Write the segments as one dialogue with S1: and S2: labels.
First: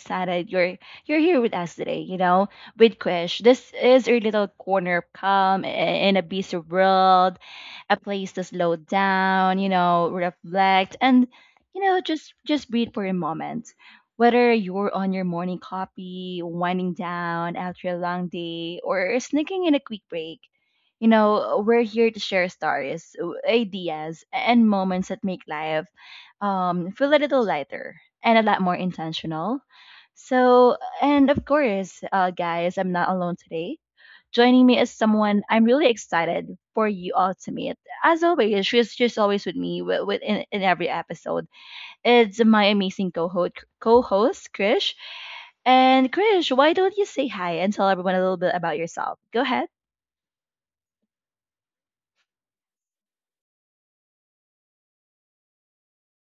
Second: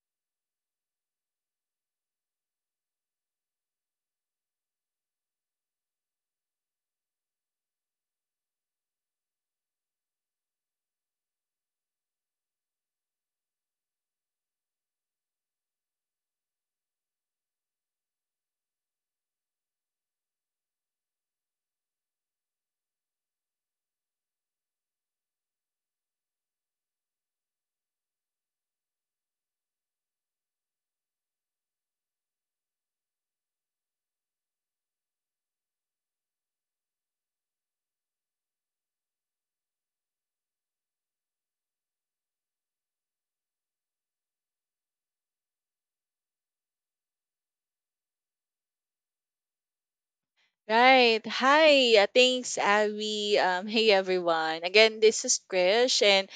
S1: excited you're here with us today, you know, with Krish. This is your little corner of calm in a busy world, a place to slow down, you know, reflect and you know, just breathe for a moment. Whether you're on your morning coffee, winding down after a long day, or sneaking in a quick break, you know, we're here to share stories, ideas, and moments that make life feel a little lighter and a lot more intentional. So, and of course, guys, I'm not alone today. Joining me is someone I'm really excited for you all to meet. As always, she's always with me in every episode. It's my amazing co-host Krish. And Krish, why don't you say hi and tell everyone a little bit about yourself? Go ahead.
S2: Right. Hi. Thanks, Abby. Hey, everyone. Again, this is Krish, and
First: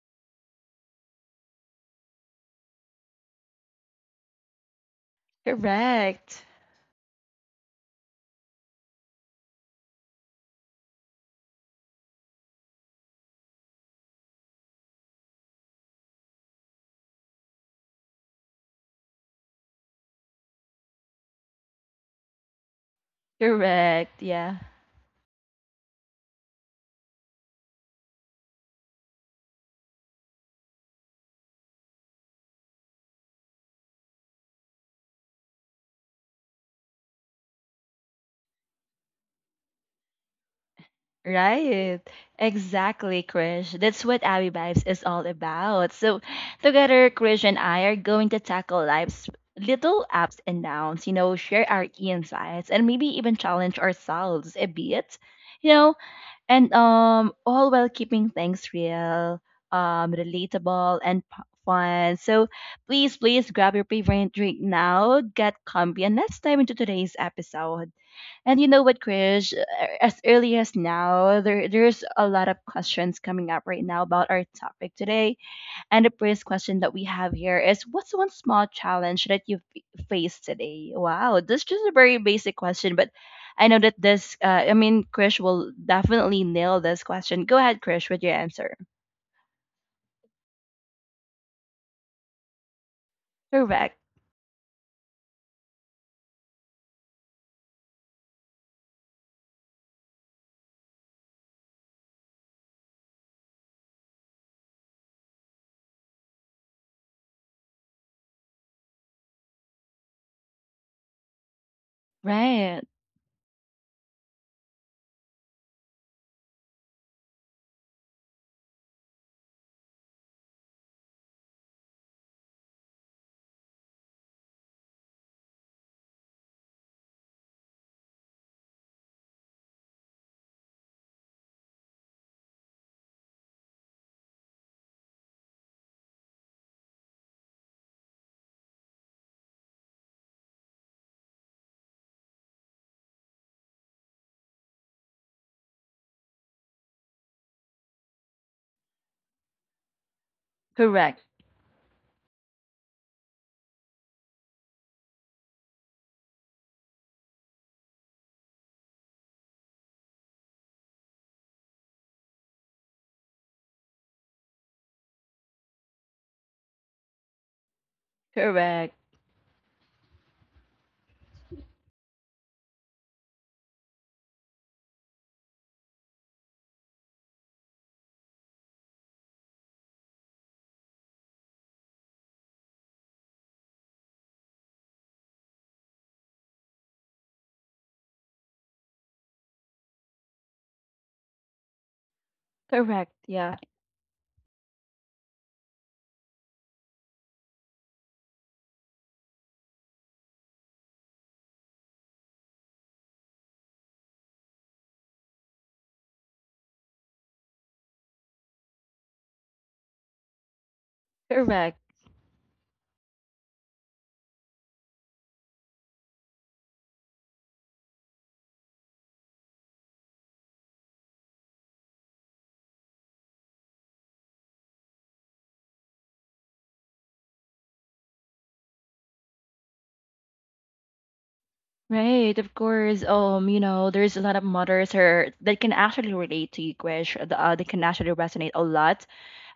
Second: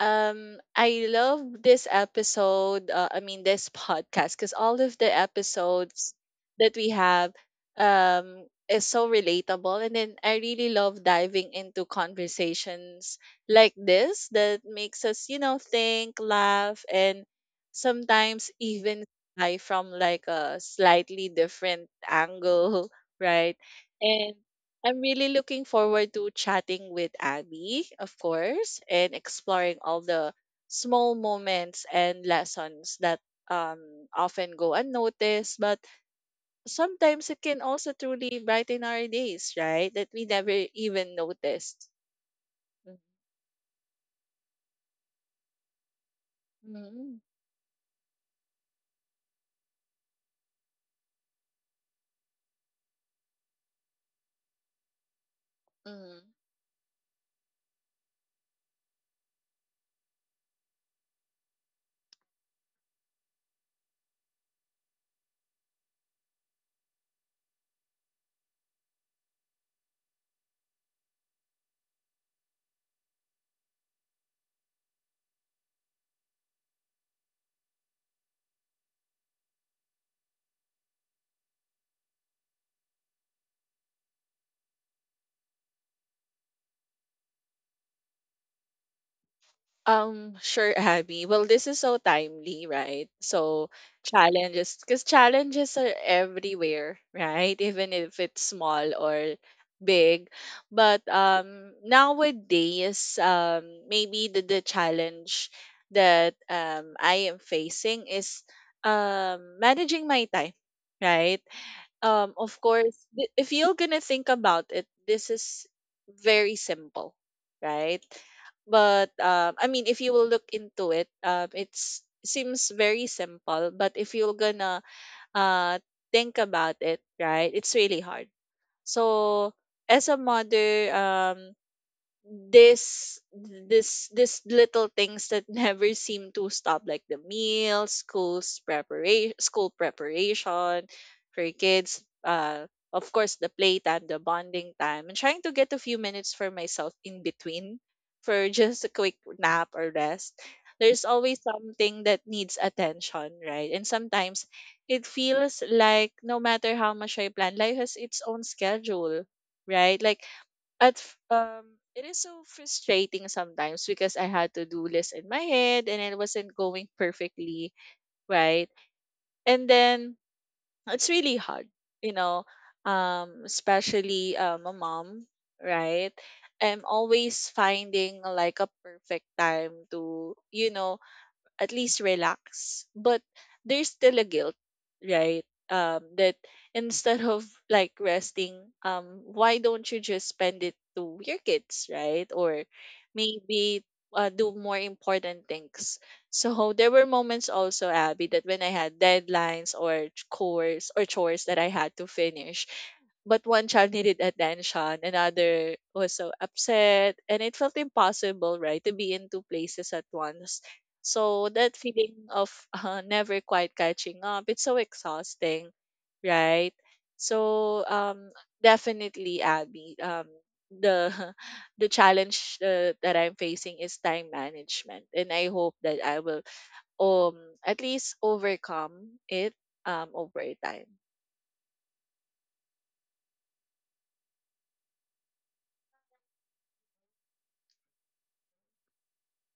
S2: I love this episode. I mean, this podcast, because all of the episodes
S1: Correct.
S2: that we have is so relatable, and then I really love diving into conversations like this that makes us, you know, think, laugh, and sometimes even lie from like a slightly different angle, right?
S1: Correct.
S2: And
S1: Yeah.
S2: I'm really looking forward to chatting with Abby, of course, and exploring all the small moments and lessons that um, often go unnoticed, but sometimes it can also truly brighten our days, right? That we never even noticed.
S1: Right. Exactly, Krish. That's what Abby Vibes is all about. So, together,
S2: Mm-hmm.
S1: Krish and I are going to tackle life's little ups and downs, you know, share our insights and maybe even challenge ourselves a bit, you know,
S2: Mm-hmm.
S1: and all while keeping things real, relatable and fun. So, please grab your favorite drink now, get comfy and let's dive into today's episode. And you know what, Krish? As early as now, there's a lot of questions coming up right now about our topic today. And the first question that we have here is, what's one small challenge that you've faced today? Wow, this is just a very basic question, but I know that this, Krish will definitely nail this question. Go ahead, Krish, with your answer.
S2: Sure, Abby. Well, this is so timely, right? So
S1: Correct.
S2: challenges, because challenges are everywhere, right? Even if it's small or big. But nowadays, maybe the challenge that I am facing is managing my time, right? Of
S1: Right.
S2: course, if you're gonna think about it, this is very simple, right? But I mean, if you will look into it, it's seems very simple, but if you're gonna uh think about it, right, it's really hard. So as a mother, this this little things that never seem to stop, like the meals, school preparation for your kids, of course the playtime, the bonding time, and trying to get a few minutes for myself in between for just a quick nap or rest. There's
S1: Correct.
S2: always something that needs attention, right? And sometimes it feels like no matter how much I plan, life has its own schedule, right? Like at f- um it is so frustrating sometimes, because I had to do list in my head and it wasn't going perfectly, right?
S1: Correct.
S2: And then it's really hard, you know, especially a mom, right? I'm always finding like a perfect time to, you know, at least relax. But there's still a guilt, right? That instead of like resting, why don't you just spend it to your kids, right? Or
S1: Correct. Yeah.
S2: maybe do more important things. So there were moments also, Abby, that when I had deadlines or chores that I had to finish, but one child needed attention, another was so upset, and it felt impossible, right, to be in two places at once. So that
S1: Correct.
S2: feeling of never quite catching up, it's so exhausting, right? So definitely, Abby, the the challenge that I'm facing is time management, and I hope that I will um at least overcome it over time.
S1: Right, of course. You know, there's a lot of mothers here that can actually relate to you, Krish. They can actually resonate a lot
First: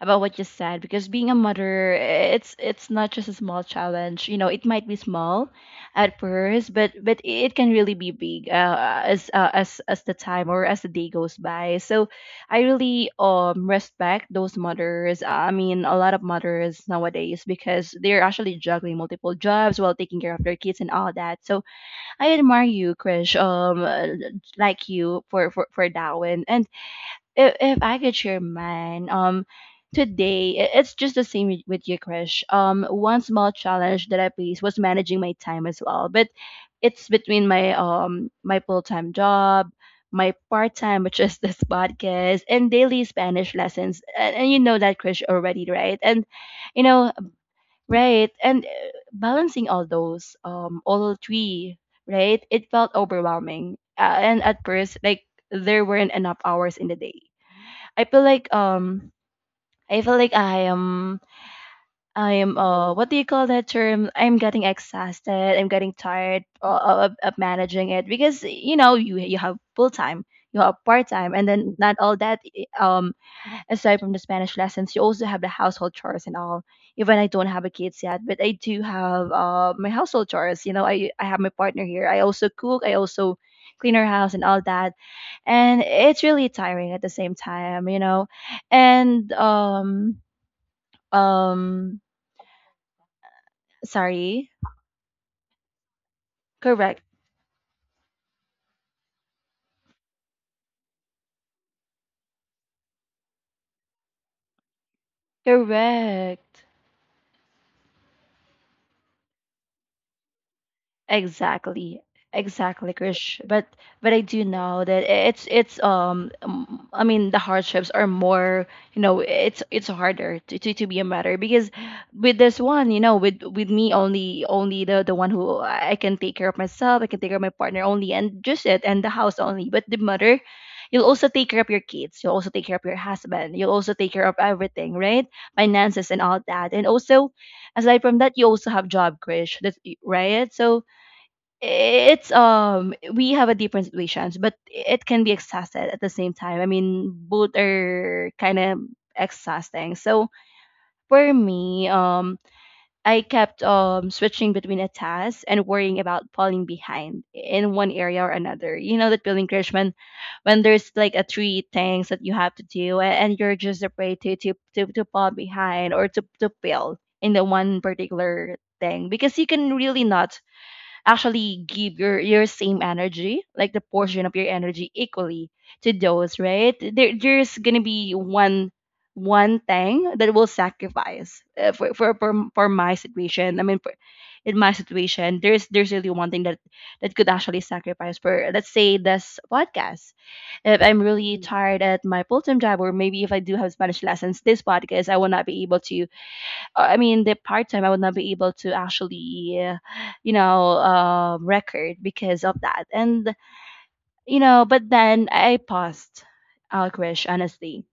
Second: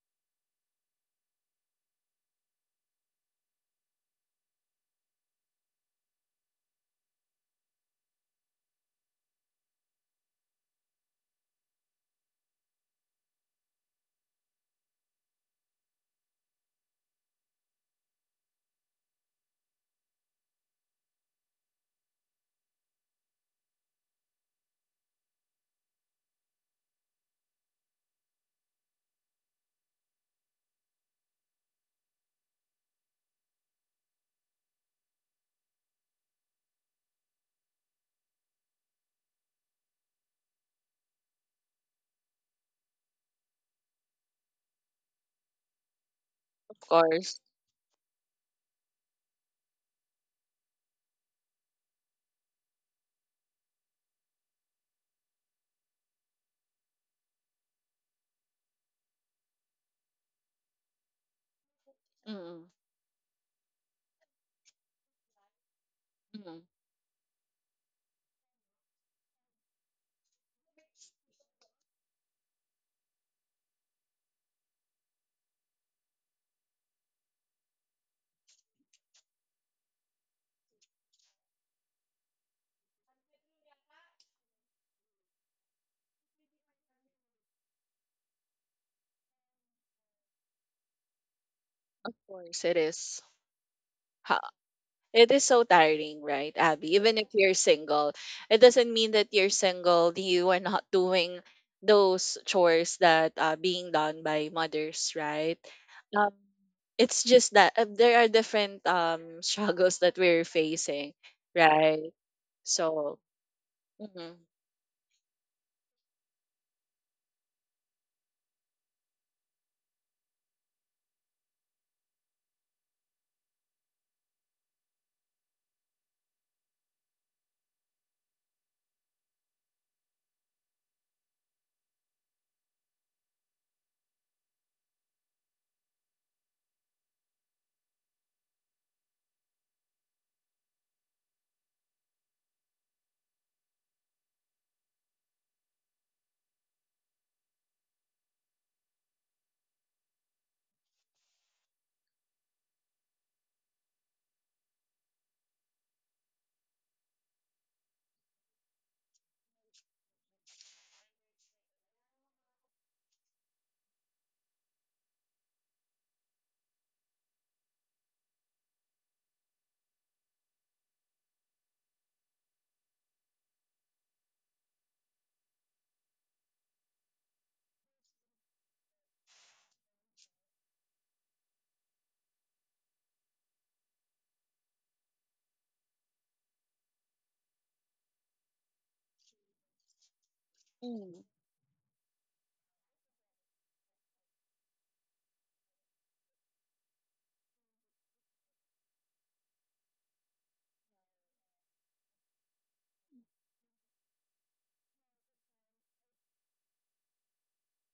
S1: about what you said because being a mother, it's not just a small challenge. You know, it might be small at first, but it can really be big as as the time or as the day goes by. So, I really respect those mothers. A lot of mothers nowadays because they're actually juggling multiple jobs while taking care of their kids and all that. So I admire you, Krish. Like you for for that one. And if I could share mine, today it's just the same with you, Krish. One small challenge that I faced was managing my time as well, but it's between my my full time job. My part time, which is this podcast, and daily Spanish lessons, and you know that Krish already, right? And
S2: Of
S1: you know,
S2: course.
S1: right. And balancing all those, all three, right? It felt overwhelming. And at first, like there weren't enough hours in the day. I feel like I feel like I am, I am.
S2: Mm-mm.
S1: What do you call that term? I'm getting exhausted. I'm getting tired
S2: Mm-mm.
S1: of managing it because you know you you have full time, you have part time, and then not all that eh, aside from the Spanish lessons, you also have the household chores and all. Even I don't have a kids yet, but I do have my household chores. You know, I have my partner here. I also cook. I also clean her house and all that. And it's really tiring at the same time, you know. And um
S2: Of course, it is.
S1: sorry.
S2: It is so tiring, right, Abby?
S1: Correct.
S2: Even if you're single, it doesn't mean that you're single, you are not doing those chores that are being done by mothers, right? Um,
S1: Correct.
S2: it's just that there are different struggles that we're facing,
S1: Exactly.
S2: right?
S1: Exactly,
S2: So,
S1: Krish. But I
S2: mm-hmm,
S1: do know that it's I mean the hardships are more, you know, it's harder to be a mother because with this one, you know, with me only, only the one who I can take care of myself, I can take care of my partner only and just it and the house only, but the mother, you'll also take care of your kids, you'll also take care of your husband, you'll also take care of everything, right? Finances and all that, and also aside from that, you also have job, Krish, that's right. So it's um, we have a different situations but it can be exhausted at the same time. I mean both are kind of exhausting. So for me, um, I kept switching between a task and worrying about falling behind in one area or another. You know that feeling, Krish, when there's like a three things that you have to do and you're just afraid to to fall behind or to fail in the one particular thing because you can really not actually give your same energy, like the portion of your energy equally to those, right? There's gonna be one one thing that will sacrifice for, for my situation. I mean, for, in my situation, there's really one thing that that could actually sacrifice for. Let's say this podcast, if I'm
S2: mm-hmm,
S1: really tired at my full-time job, or maybe if I do have Spanish lessons, this podcast I will not be able to the part time I would not be able to actually, you know, record because of that. And you know, but then I paused, Alcrish, honestly.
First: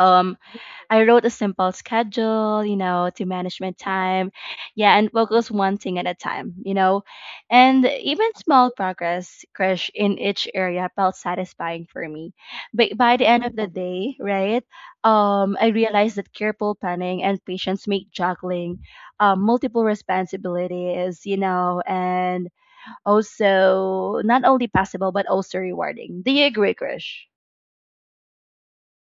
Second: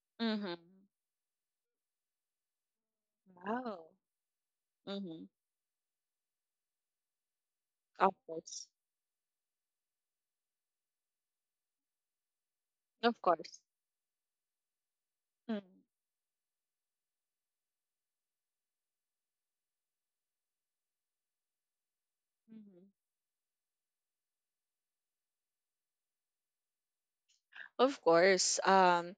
S1: Um,
S2: mm-hmm.
S1: I wrote a simple schedule, you know, to manage my
S2: Wow,
S1: time. Yeah, and
S2: mm-hmm.
S1: focus one thing at a time, you know. And
S2: Of
S1: even
S2: course,
S1: small progress, crush in each area felt satisfying for me. But by
S2: of
S1: the end of
S2: course.
S1: the day, right,
S2: Mm-hmm.
S1: I realized that careful planning and patience make juggling multiple responsibilities, you know, and
S2: Mm-hmm.
S1: also not only possible, but also rewarding. Do you agree, Krish?
S2: Of course.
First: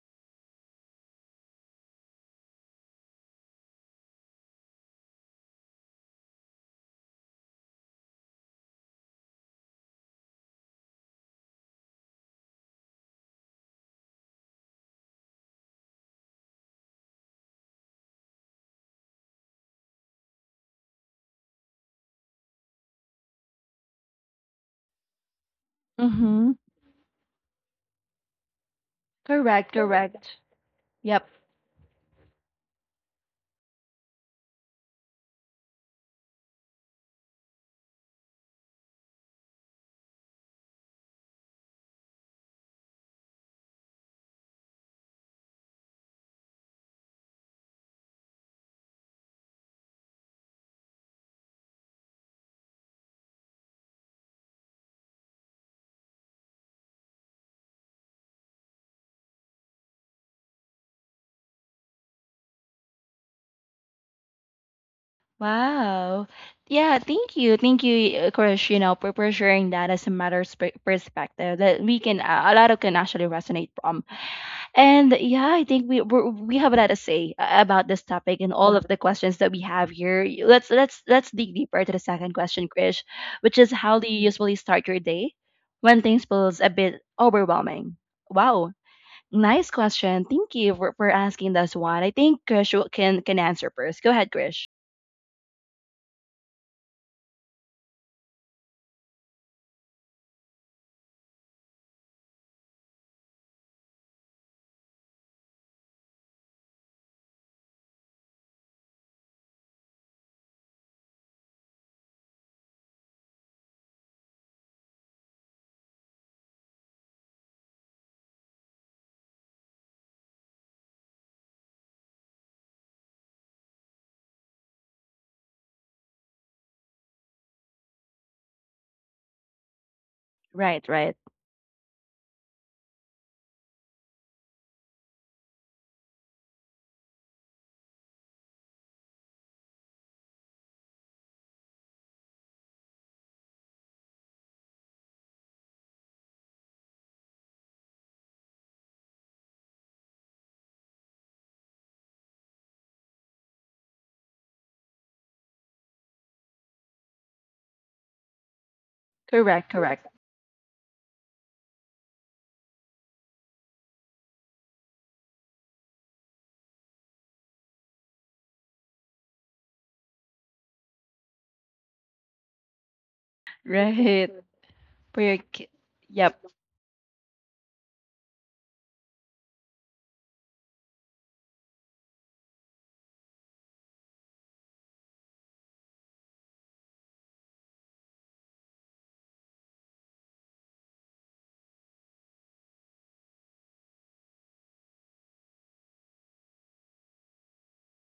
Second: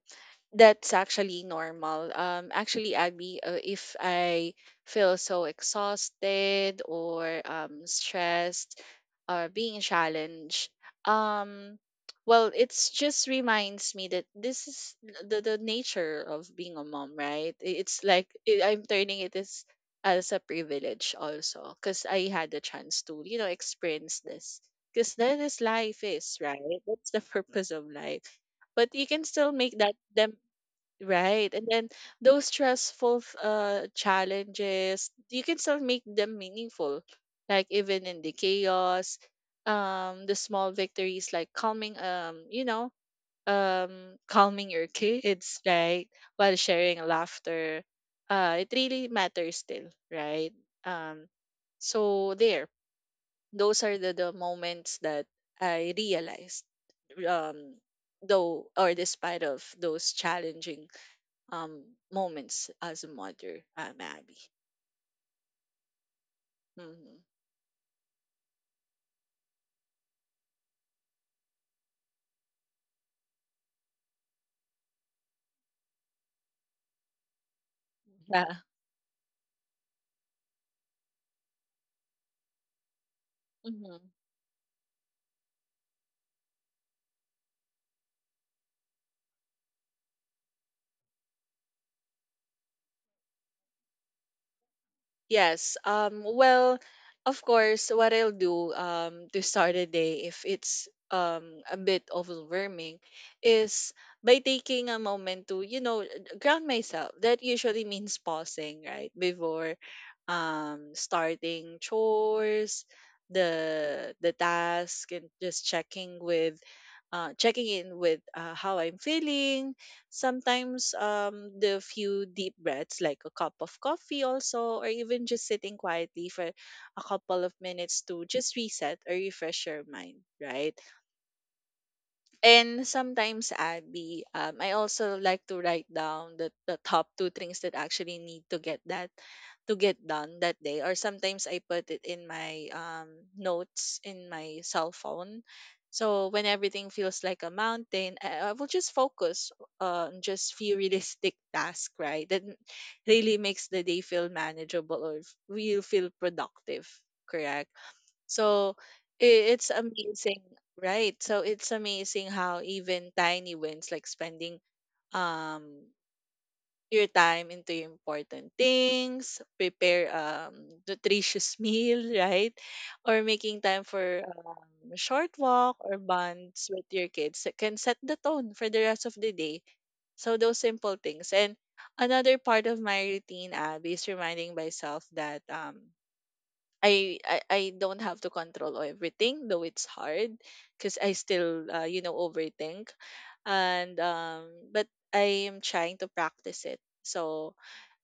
S2: That's actually normal. Actually, Abby, if I feel so exhausted or stressed or being challenged, um, well, it's just reminds me that this is the nature of being a mom, right? It's like I'm turning it as a privilege also because I had the chance to, you know, experience this. Because that is life is,
S1: Mm-hmm.
S2: right? That's the purpose of life, but you can still
S1: Correct,
S2: make that them.
S1: correct. Yep.
S2: Right. And then those stressful challenges, you can still make them meaningful. Like even in the chaos, the small victories like calming your kids, right? While sharing laughter. It really matters still, right? Um so there, those are the moments that I realized um though or despite of those challenging um moments as a mother, Abby.
S1: Wow. Yeah,
S2: Hmm.
S1: thank you. Thank you, of course, you know, for sharing that as a matter of perspective that we can, a lot of can actually resonate from. And yeah, I think we have a lot to say about this topic and
S2: Yeah.
S1: all of the questions that we have here. Let's let's dig deeper to the second question, Krish, which is
S2: Hmm.
S1: how do you usually start your day when things feels a bit overwhelming? Wow. Nice question. Thank you for asking this one. I think Krish can answer first. Go ahead, Krish.
S2: Yes. Well, of course, what I'll do, to start a day, if it's a bit overwhelming, is by taking a moment to, you know, ground myself. That usually means pausing, right? Before starting chores, the task, and just checking in with how I'm feeling. Sometimes the few deep breaths, like a cup of coffee, also, or even just sitting quietly for a couple of minutes to just reset or refresh your mind, right?
S1: Right, right.
S2: And sometimes, Abby, I also like to write down the top two things that actually need to get that to get done that day. Or sometimes I put it in my notes in my cell phone. So when everything feels like a mountain, I will just focus on just few realistic tasks, right? Really makes the day feel manageable or will feel productive. Correct. So i-
S1: Correct,
S2: it's
S1: correct.
S2: amazing. Right. So it's amazing how even tiny wins like spending um your time into important things, prepare nutritious meal, right? Or making time for
S1: Right. For
S2: short
S1: your
S2: walk or
S1: yep,
S2: bonds with your kids that can set the tone for the rest of the day. So those simple things. And another part of my routine, Abby, is reminding myself that I don't have to control everything, though it's hard because I still you know overthink, and but I am trying to practice it. So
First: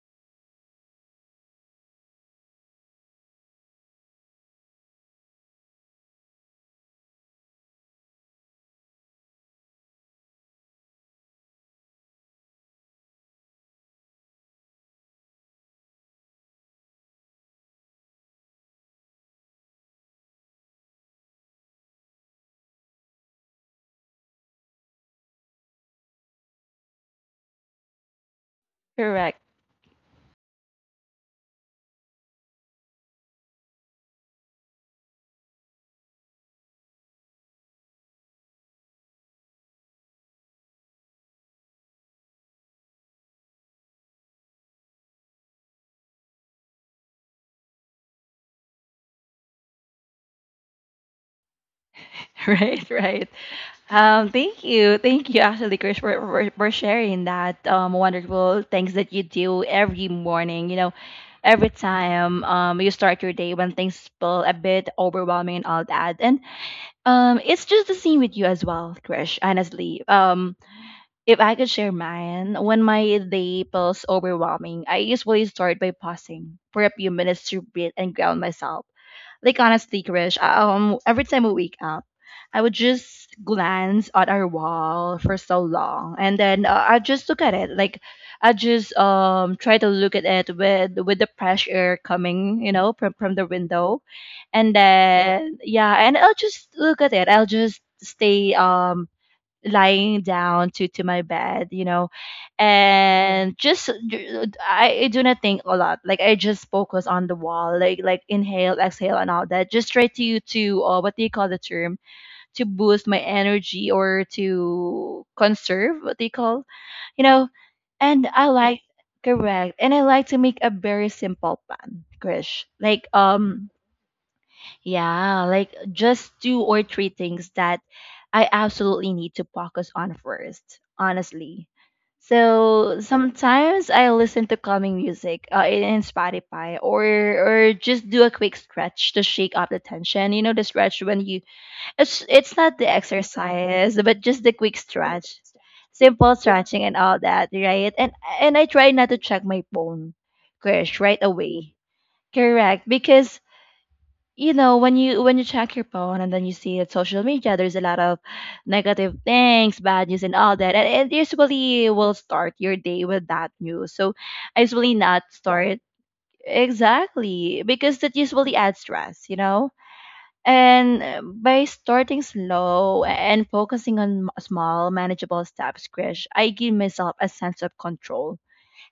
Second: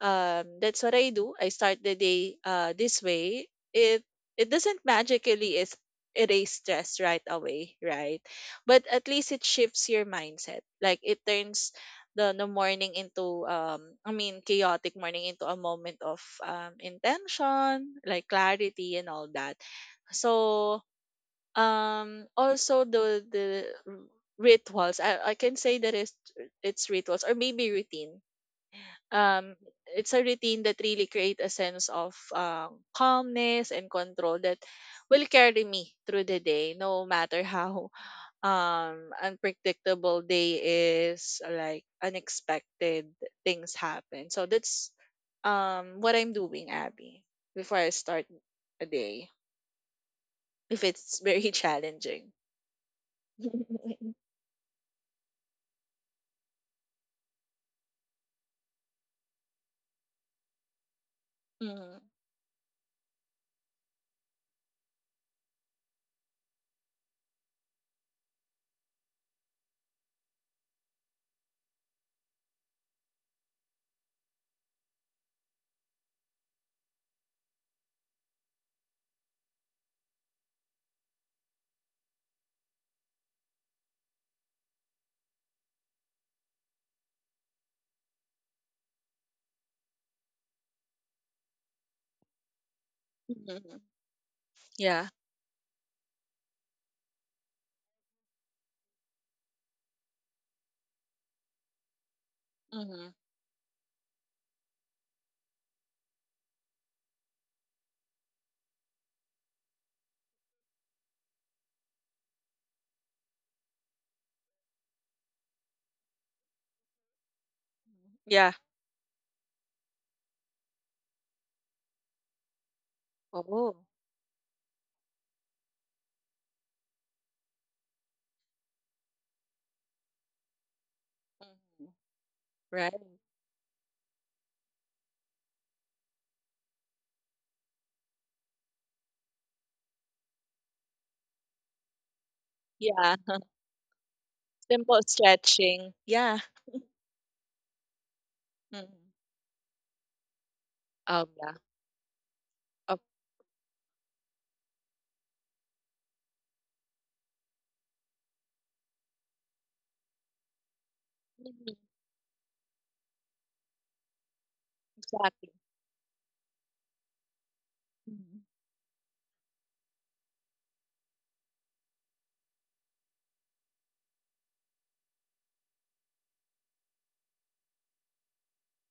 S2: that's what I do. I start the day this way. It it doesn't magically is erase stress right away, right? But at least it shifts your mindset. Like it turns the morning into chaotic morning into a moment of intention, like clarity and all that. So also rituals, I can say that it's rituals or maybe routine,
S1: correct.
S2: um it's a routine that really create a sense of calmness and control that will carry me through the day no matter how unpredictable day is, like unexpected things happen. So that's what I'm doing, Abby, before I start a day. If it's very challenging.
S1: Right, right. Thank you. Thank you actually, Chris, for sharing that wonderful things that you do every morning, you know, every
S2: Mhm.
S1: time you start your day when things feel a bit overwhelming and all that. And it's just the same with you as well, Chris, honestly. If I could share mine, when my day feels overwhelming, I usually start by pausing for a few minutes to breathe and ground myself. Like honestly, Krish, every time we wake up, I would just glance at our wall for so long, and then I just look at it. Like I just try to look at it with the fresh air coming, you know, from the
S2: Mhm.
S1: window, and
S2: Yeah.
S1: then yeah, and I'll just look at it. I'll just stay lying down to my bed, you know,
S2: Hmm.
S1: and just I do not think a lot, like I just focus on the wall, like inhale exhale and all that, just try to what do you call the term, to boost my energy or to conserve what they call, you know. And I
S2: Yeah.
S1: like correct, and I like to make a very simple plan, Krish, like
S2: Oh.
S1: yeah, like just two or three things that I absolutely need to focus on first, honestly.
S2: Mhm.
S1: So
S2: Right.
S1: sometimes I listen to calming music in Spotify or just do a quick stretch to shake off the tension. You know the stretch when you it's not the
S2: Yeah.
S1: exercise but just the quick
S2: Simple
S1: stretch.
S2: stretching.
S1: Simple
S2: Yeah.
S1: stretching and all that, right? And I try not
S2: Mhm.
S1: to check my phone, Krish, right
S2: Yeah.
S1: away. Correct,
S2: Oh,
S1: because you know when you check your phone and then you see it social media there's a lot of negative things, bad news and all that, and it
S2: mhm.
S1: usually will start your day with that news. So I usually not
S2: Exactly.
S1: start. Exactly, because that
S2: Mhm.
S1: usually adds stress, you know. And by starting slow and focusing on small manageable steps, Krish, I give myself a sense of control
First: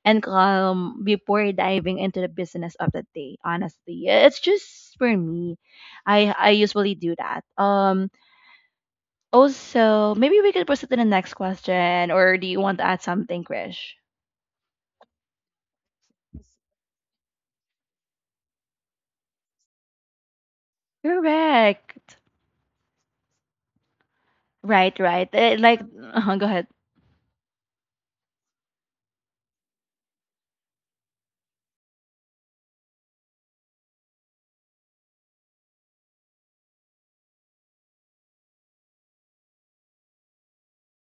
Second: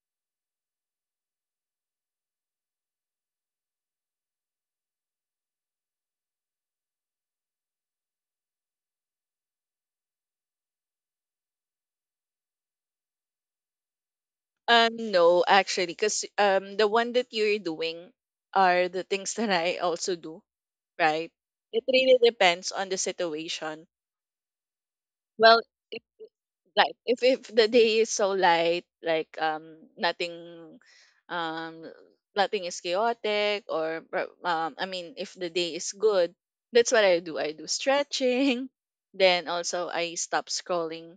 S1: and calm before diving into the business of the day, honestly. Yeah, it's just for me. I usually do that. Also, maybe we could proceed to the next question, or do you want to add something, Krish?
S2: No, actually, because the one that you're doing are the things that I also do, right? It really
S1: Correct.
S2: depends on the situation.
S1: Right, right.
S2: Well,
S1: Like,
S2: if,
S1: uh-huh, go ahead.
S2: like if the day is so light, like nothing, um nothing is chaotic, or I mean, if the day is good, that's what I do. I do stretching, then also I stop scrolling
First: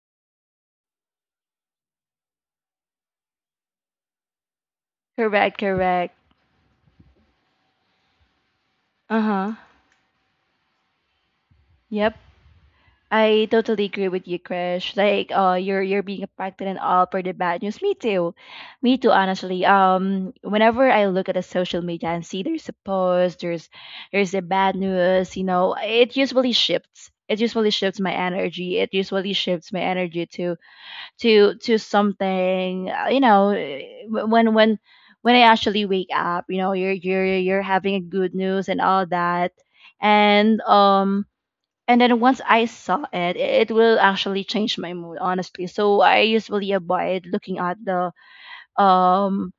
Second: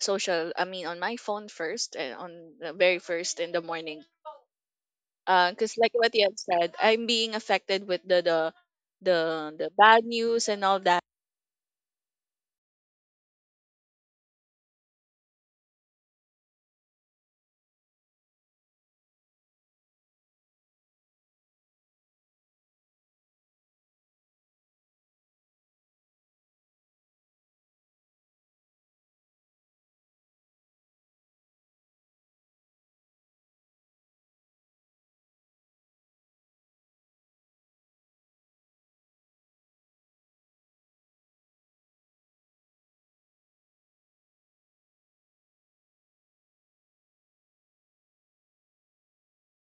S2: social. I mean, on my phone first, and on the very first in the morning
S1: Correct,
S2: because like what
S1: correct.
S2: you have said, I'm being affected with the
S1: Uh-huh.
S2: the bad news and all that.
S1: Yep. I totally agree with you, Krish. Like, you're being impacted and all for the bad news. Me too, me too. Honestly, whenever I look at the social media and see there's a post, there's a bad news. You know, it usually shifts. It usually shifts my energy. It usually shifts my energy to to something. You know, when when I actually wake up, you know, you're having a good news and all that, and and then once I saw it, it will actually change my mood, honestly. So I usually avoid looking at the um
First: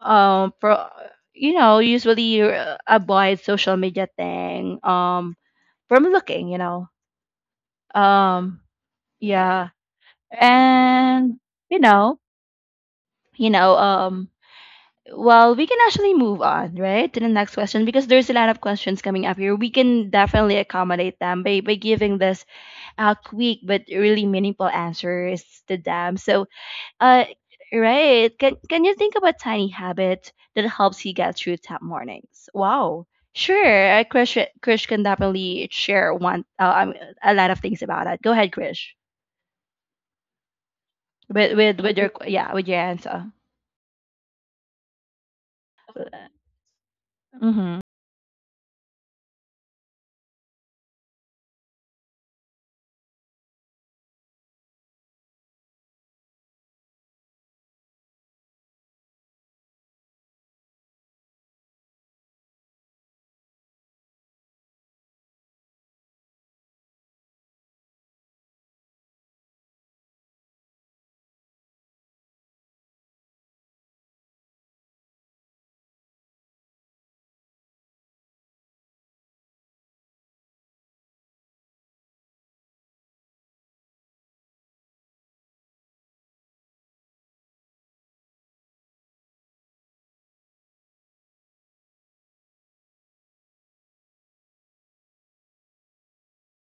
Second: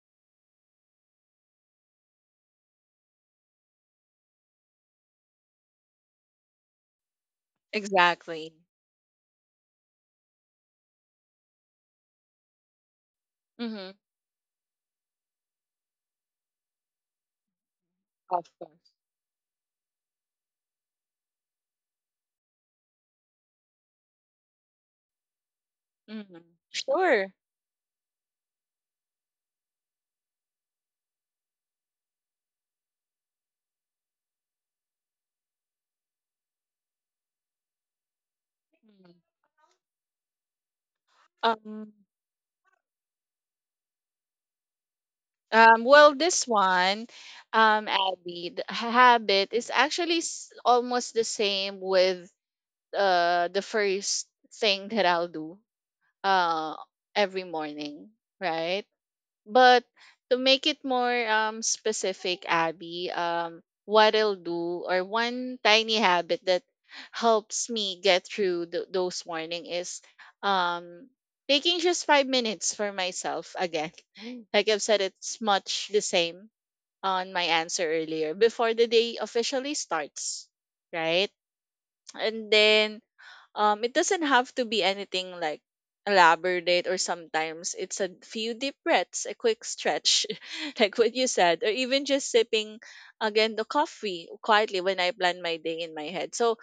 S1: um pro, you know, usually avoid social media thing from looking, you know.
S2: Exactly.
S1: um yeah, and you know, you know
S2: Mm-hmm.
S1: um well, we can actually move on, right, to the next question, because there's a
S2: Of
S1: lot of
S2: course.
S1: questions coming up here. We can definitely accommodate them by giving this quick but really meaningful answers to them.
S2: Mm-hmm.
S1: So, uh,
S2: Sure.
S1: right? Can you think of a tiny habit that helps you get through tough mornings? Wow. Sure, Krish, Krish can definitely share one a lot of things about it. Go ahead, Krish,
S2: Mhm.
S1: with with
S2: Um.
S1: with your, yeah, with your answer.
S2: Well, this one,
S1: Mm-hmm.
S2: Abby, habit is actually almost the same with the first thing that I'll do uh every morning, right? But to make it more specific, Abby, what I'll do or one tiny habit that helps me get through those morning is um taking just 5 minutes for myself again. Like I've said, it's much the same on my answer earlier before the day officially starts, right? And then it doesn't have to be anything like elaborate, or sometimes it's a few deep breaths, a quick stretch, like what you said, or even just sipping again the coffee quietly when I plan my day in my head. So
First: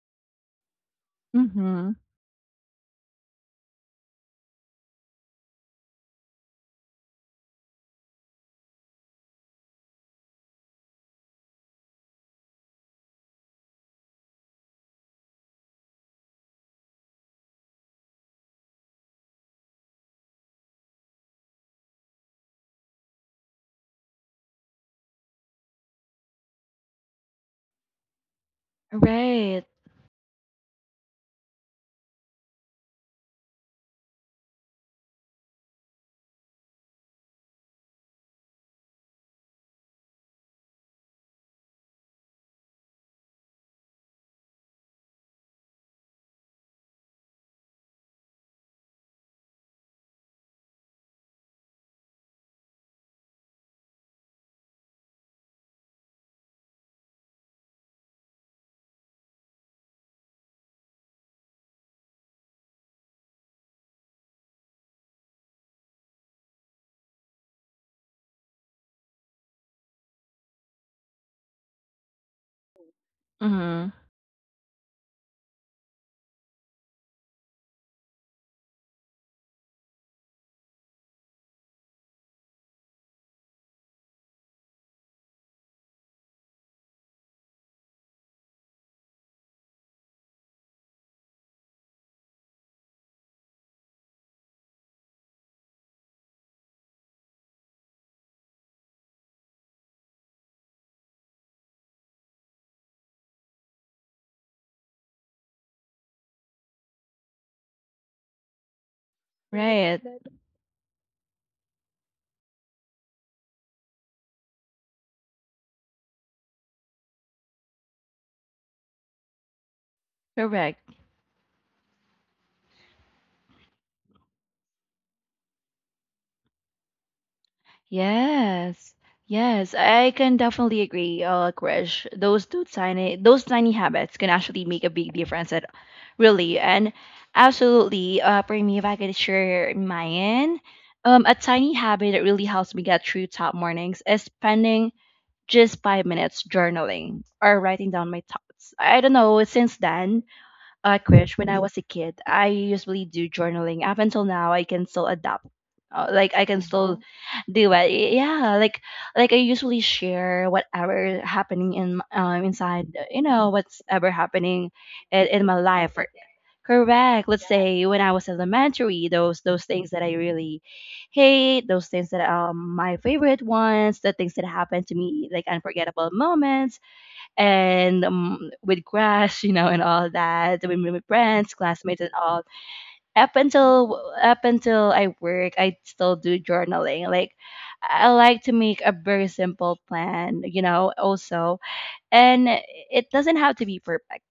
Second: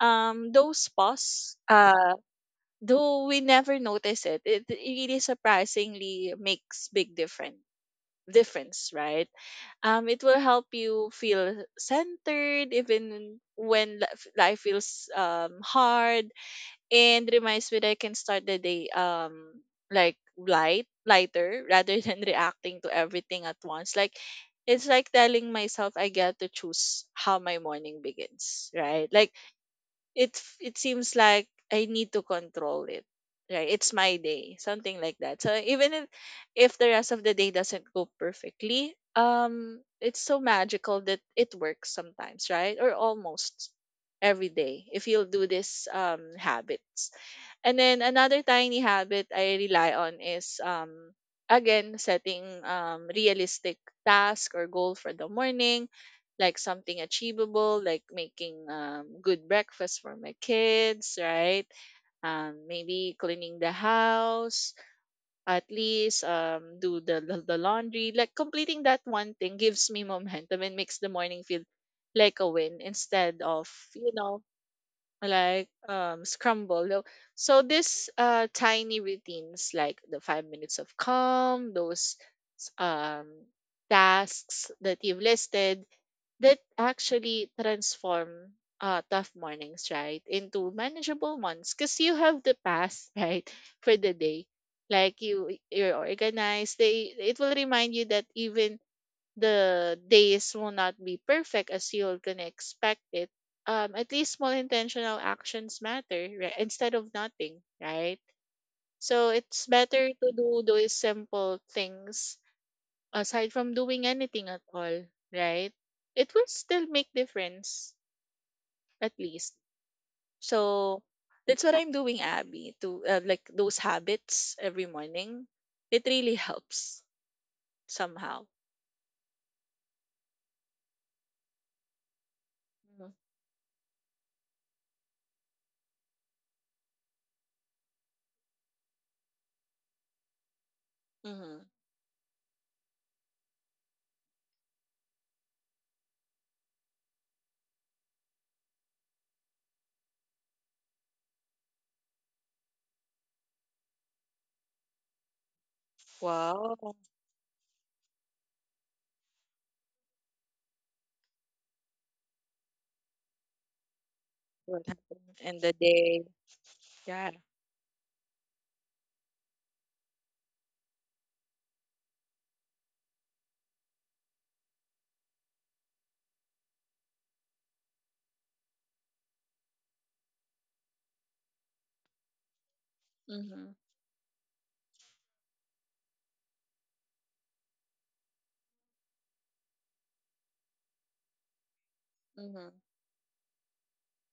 S2: those pause,
S1: Mm-hmm.
S2: though we never notice it, it really surprisingly makes big difference, right? It will help you feel centered even when life feels hard, and reminds me that I can start the day like lighter rather than reacting to everything at once, like it's like telling myself I get to choose how my morning begins, right? Like
S1: Right.
S2: it seems like I need to control it. Right? It's my day, something like that. So even if the rest of the day doesn't go perfectly, it's so magical that it works sometimes, right? Or almost every day if you'll do this habits. And then another tiny habit I rely on is again setting realistic task or goal for the morning, like something achievable, like making good breakfast for my kids, right? Maybe cleaning the house, at least do the laundry. Like completing that one thing gives me momentum and makes the morning feel like a win instead of,
S1: Mm-hmm.
S2: you know, like scramble. So so this tiny routines like the 5 minutes of calm, those s- um tasks that you've listed that actually transform tough mornings, right, into manageable ones because you have the past, right, for the day. Like you, you're organized. They it will remind you that even the days will not be perfect as you're gonna expect it. At least small intentional actions matter, right? Instead of nothing, right? So it's
S1: Right.
S2: better to do those simple things aside from doing anything at all, right? It will still make difference at least.
S1: Correct.
S2: So that's what I'm doing, Abby, to like those habits every morning. It really helps somehow.
S1: Yes. Yes, I can definitely agree, Krish. Those two
S2: Mhm.
S1: tiny, those tiny habits can actually make a big difference. At, really, and absolutely. For me, if I could share mine, a
S2: Mm-hmm.
S1: tiny habit that really helps me get through tough mornings is spending just 5 minutes journaling or writing down my thoughts. I don't know. Since then, Krish, when I was a kid, I usually do journaling. Up until now, I can still adapt. Like, I can
S2: Wow,
S1: still do it. Yeah, like I usually share whatever happening in inside. You know, what's ever happening
S2: what happened
S1: in
S2: in
S1: my
S2: the
S1: life. Or,
S2: day?
S1: correct.
S2: Yeah.
S1: Let's say when I was elementary, those things that I really hate, those things that my favorite ones, the things that happened to me, like unforgettable moments and with grass, you know, and all that, with my friends, classmates, and all. Up
S2: Mm-hmm.
S1: until up until I work, I still do journaling. Like, I like to make a very simple plan, you know, also, and
S2: Mm-hmm.
S1: it doesn't have to be perfect.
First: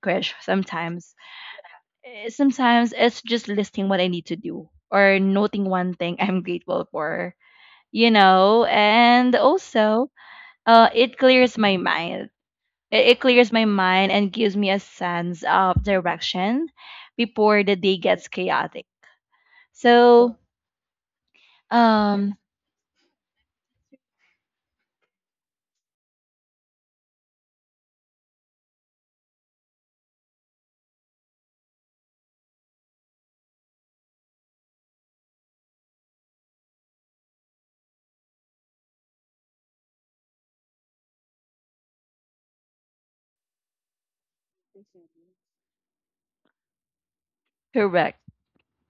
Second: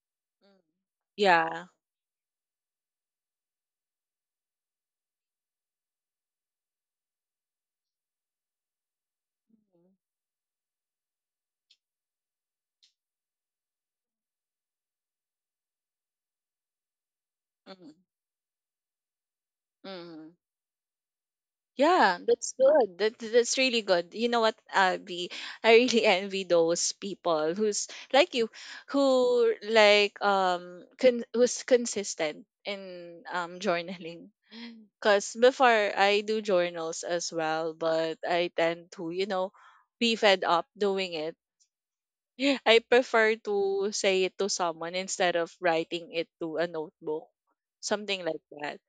S1: Krish,
S2: hmm
S1: sometimes,
S2: Yeah.
S1: Sometimes it's just listing what I need to do or noting one thing I'm grateful for, you know, and also, it clears my mind. It clears my mind and gives me a sense of direction before the
S2: Mm-hmm. Mm-hmm.
S1: day gets chaotic.
S2: hmm
S1: So,
S2: Yeah,
S1: um,
S2: that's good. That's really good. You know what, Abby? I really envy those people who's like you, who like who's consistent in journaling. Cause before I do journals as well, but I tend to you know be fed up doing it. I prefer to say it to someone instead of writing it to a notebook,
S1: correct.
S2: something like that.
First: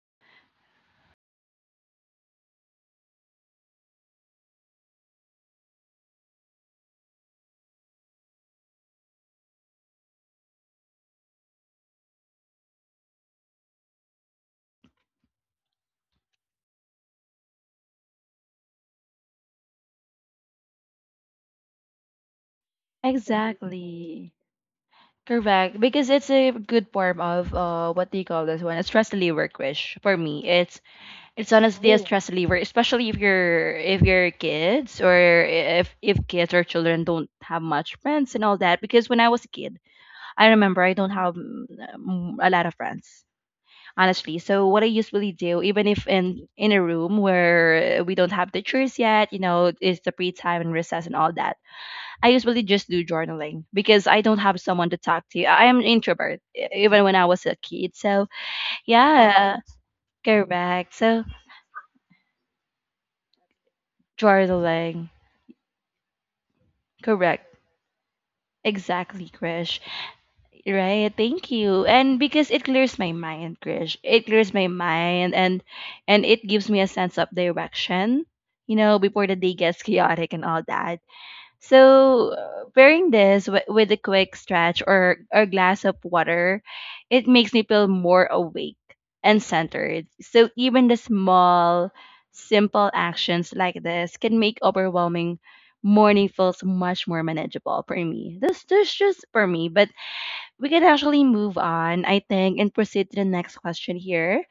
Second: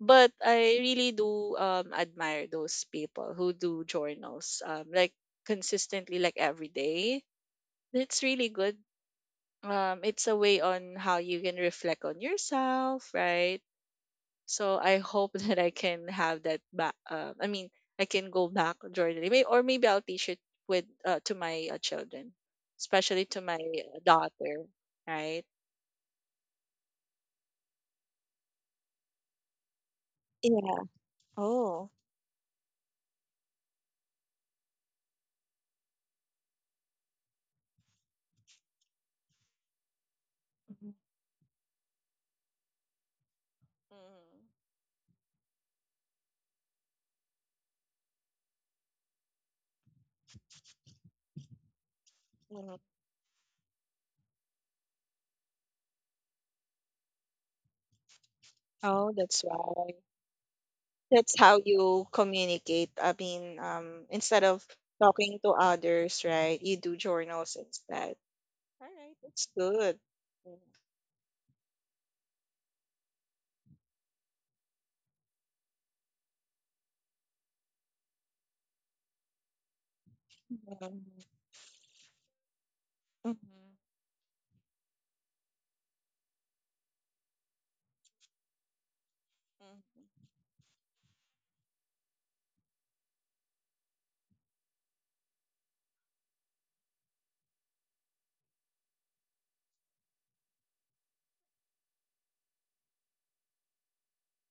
S2: But I really do admire those people who do journals like consistently like every day. That's really good. It's a way on how you can reflect on yourself, right? So I hope that I can have that back I mean I can go back journaling or maybe I'll teach it with to my children, especially to my
S1: Exactly.
S2: daughter, right?
S1: Correct. Because it's a good form of, uh, what do you call this one? A stress reliever, Krish. For me, it's
S2: Yeah. Oh.
S1: honestly a Oh, stress reliever, especially if you're, if your kids, or if kids or children don't have much friends and all that. Because when I was a kid, I remember
S2: Mhm.
S1: I don't have a lot of friends, honestly.
S2: Mhm.
S1: So what I usually do, even if in a room where we don't have teachers yet, you know, it's the free time and recess and all that. I usually
S2: Mhm.
S1: just do journaling because I don't have someone to talk to. I am an introvert, even when I was a kid. So
S2: Oh, that's
S1: yeah,
S2: why.
S1: correct. So
S2: That's how you communicate. I mean, instead of
S1: journaling,
S2: talking to others, right? You do
S1: correct.
S2: journals instead. All right,
S1: Exactly,
S2: that's
S1: Krish.
S2: good.
S1: Right, thank you. And because it clears my mind, Krish. It clears my mind and it gives me a sense of direction, you know, before the day gets chaotic and all
S2: Mhm.
S1: that. So, pairing this
S2: Mhm.
S1: with a quick stretch or a glass of water, it makes me feel more awake and centered. So, even the small, simple actions like this can make overwhelming morning feels much more manageable for me. This just for me, but we can actually move on, I think, and proceed to the next question here.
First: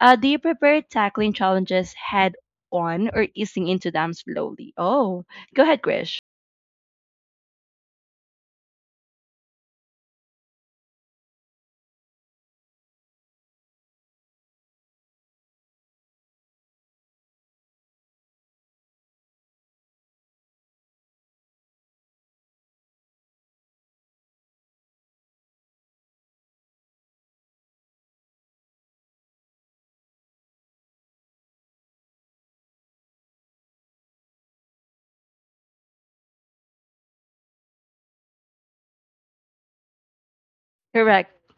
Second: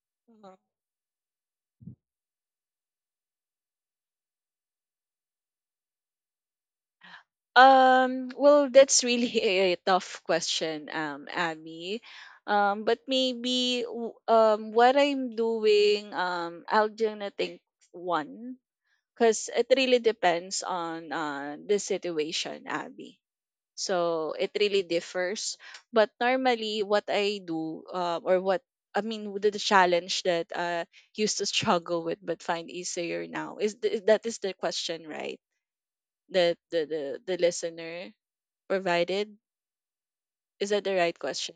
S1: Do you
S2: Mhm.
S1: prefer tackling challenges head on or easing into them slowly? Oh, go ahead, Krish.
S2: Well, that's really a tough question, Abby. But maybe what I'm doing, I'll gonna think one because it really depends on the situation, Abby. So it really differs. But normally, what I do, or what I mean, with the challenge that I used to struggle with but find easier now is that is the question, right? That the the listener provided is that the right
S1: Correct.
S2: question,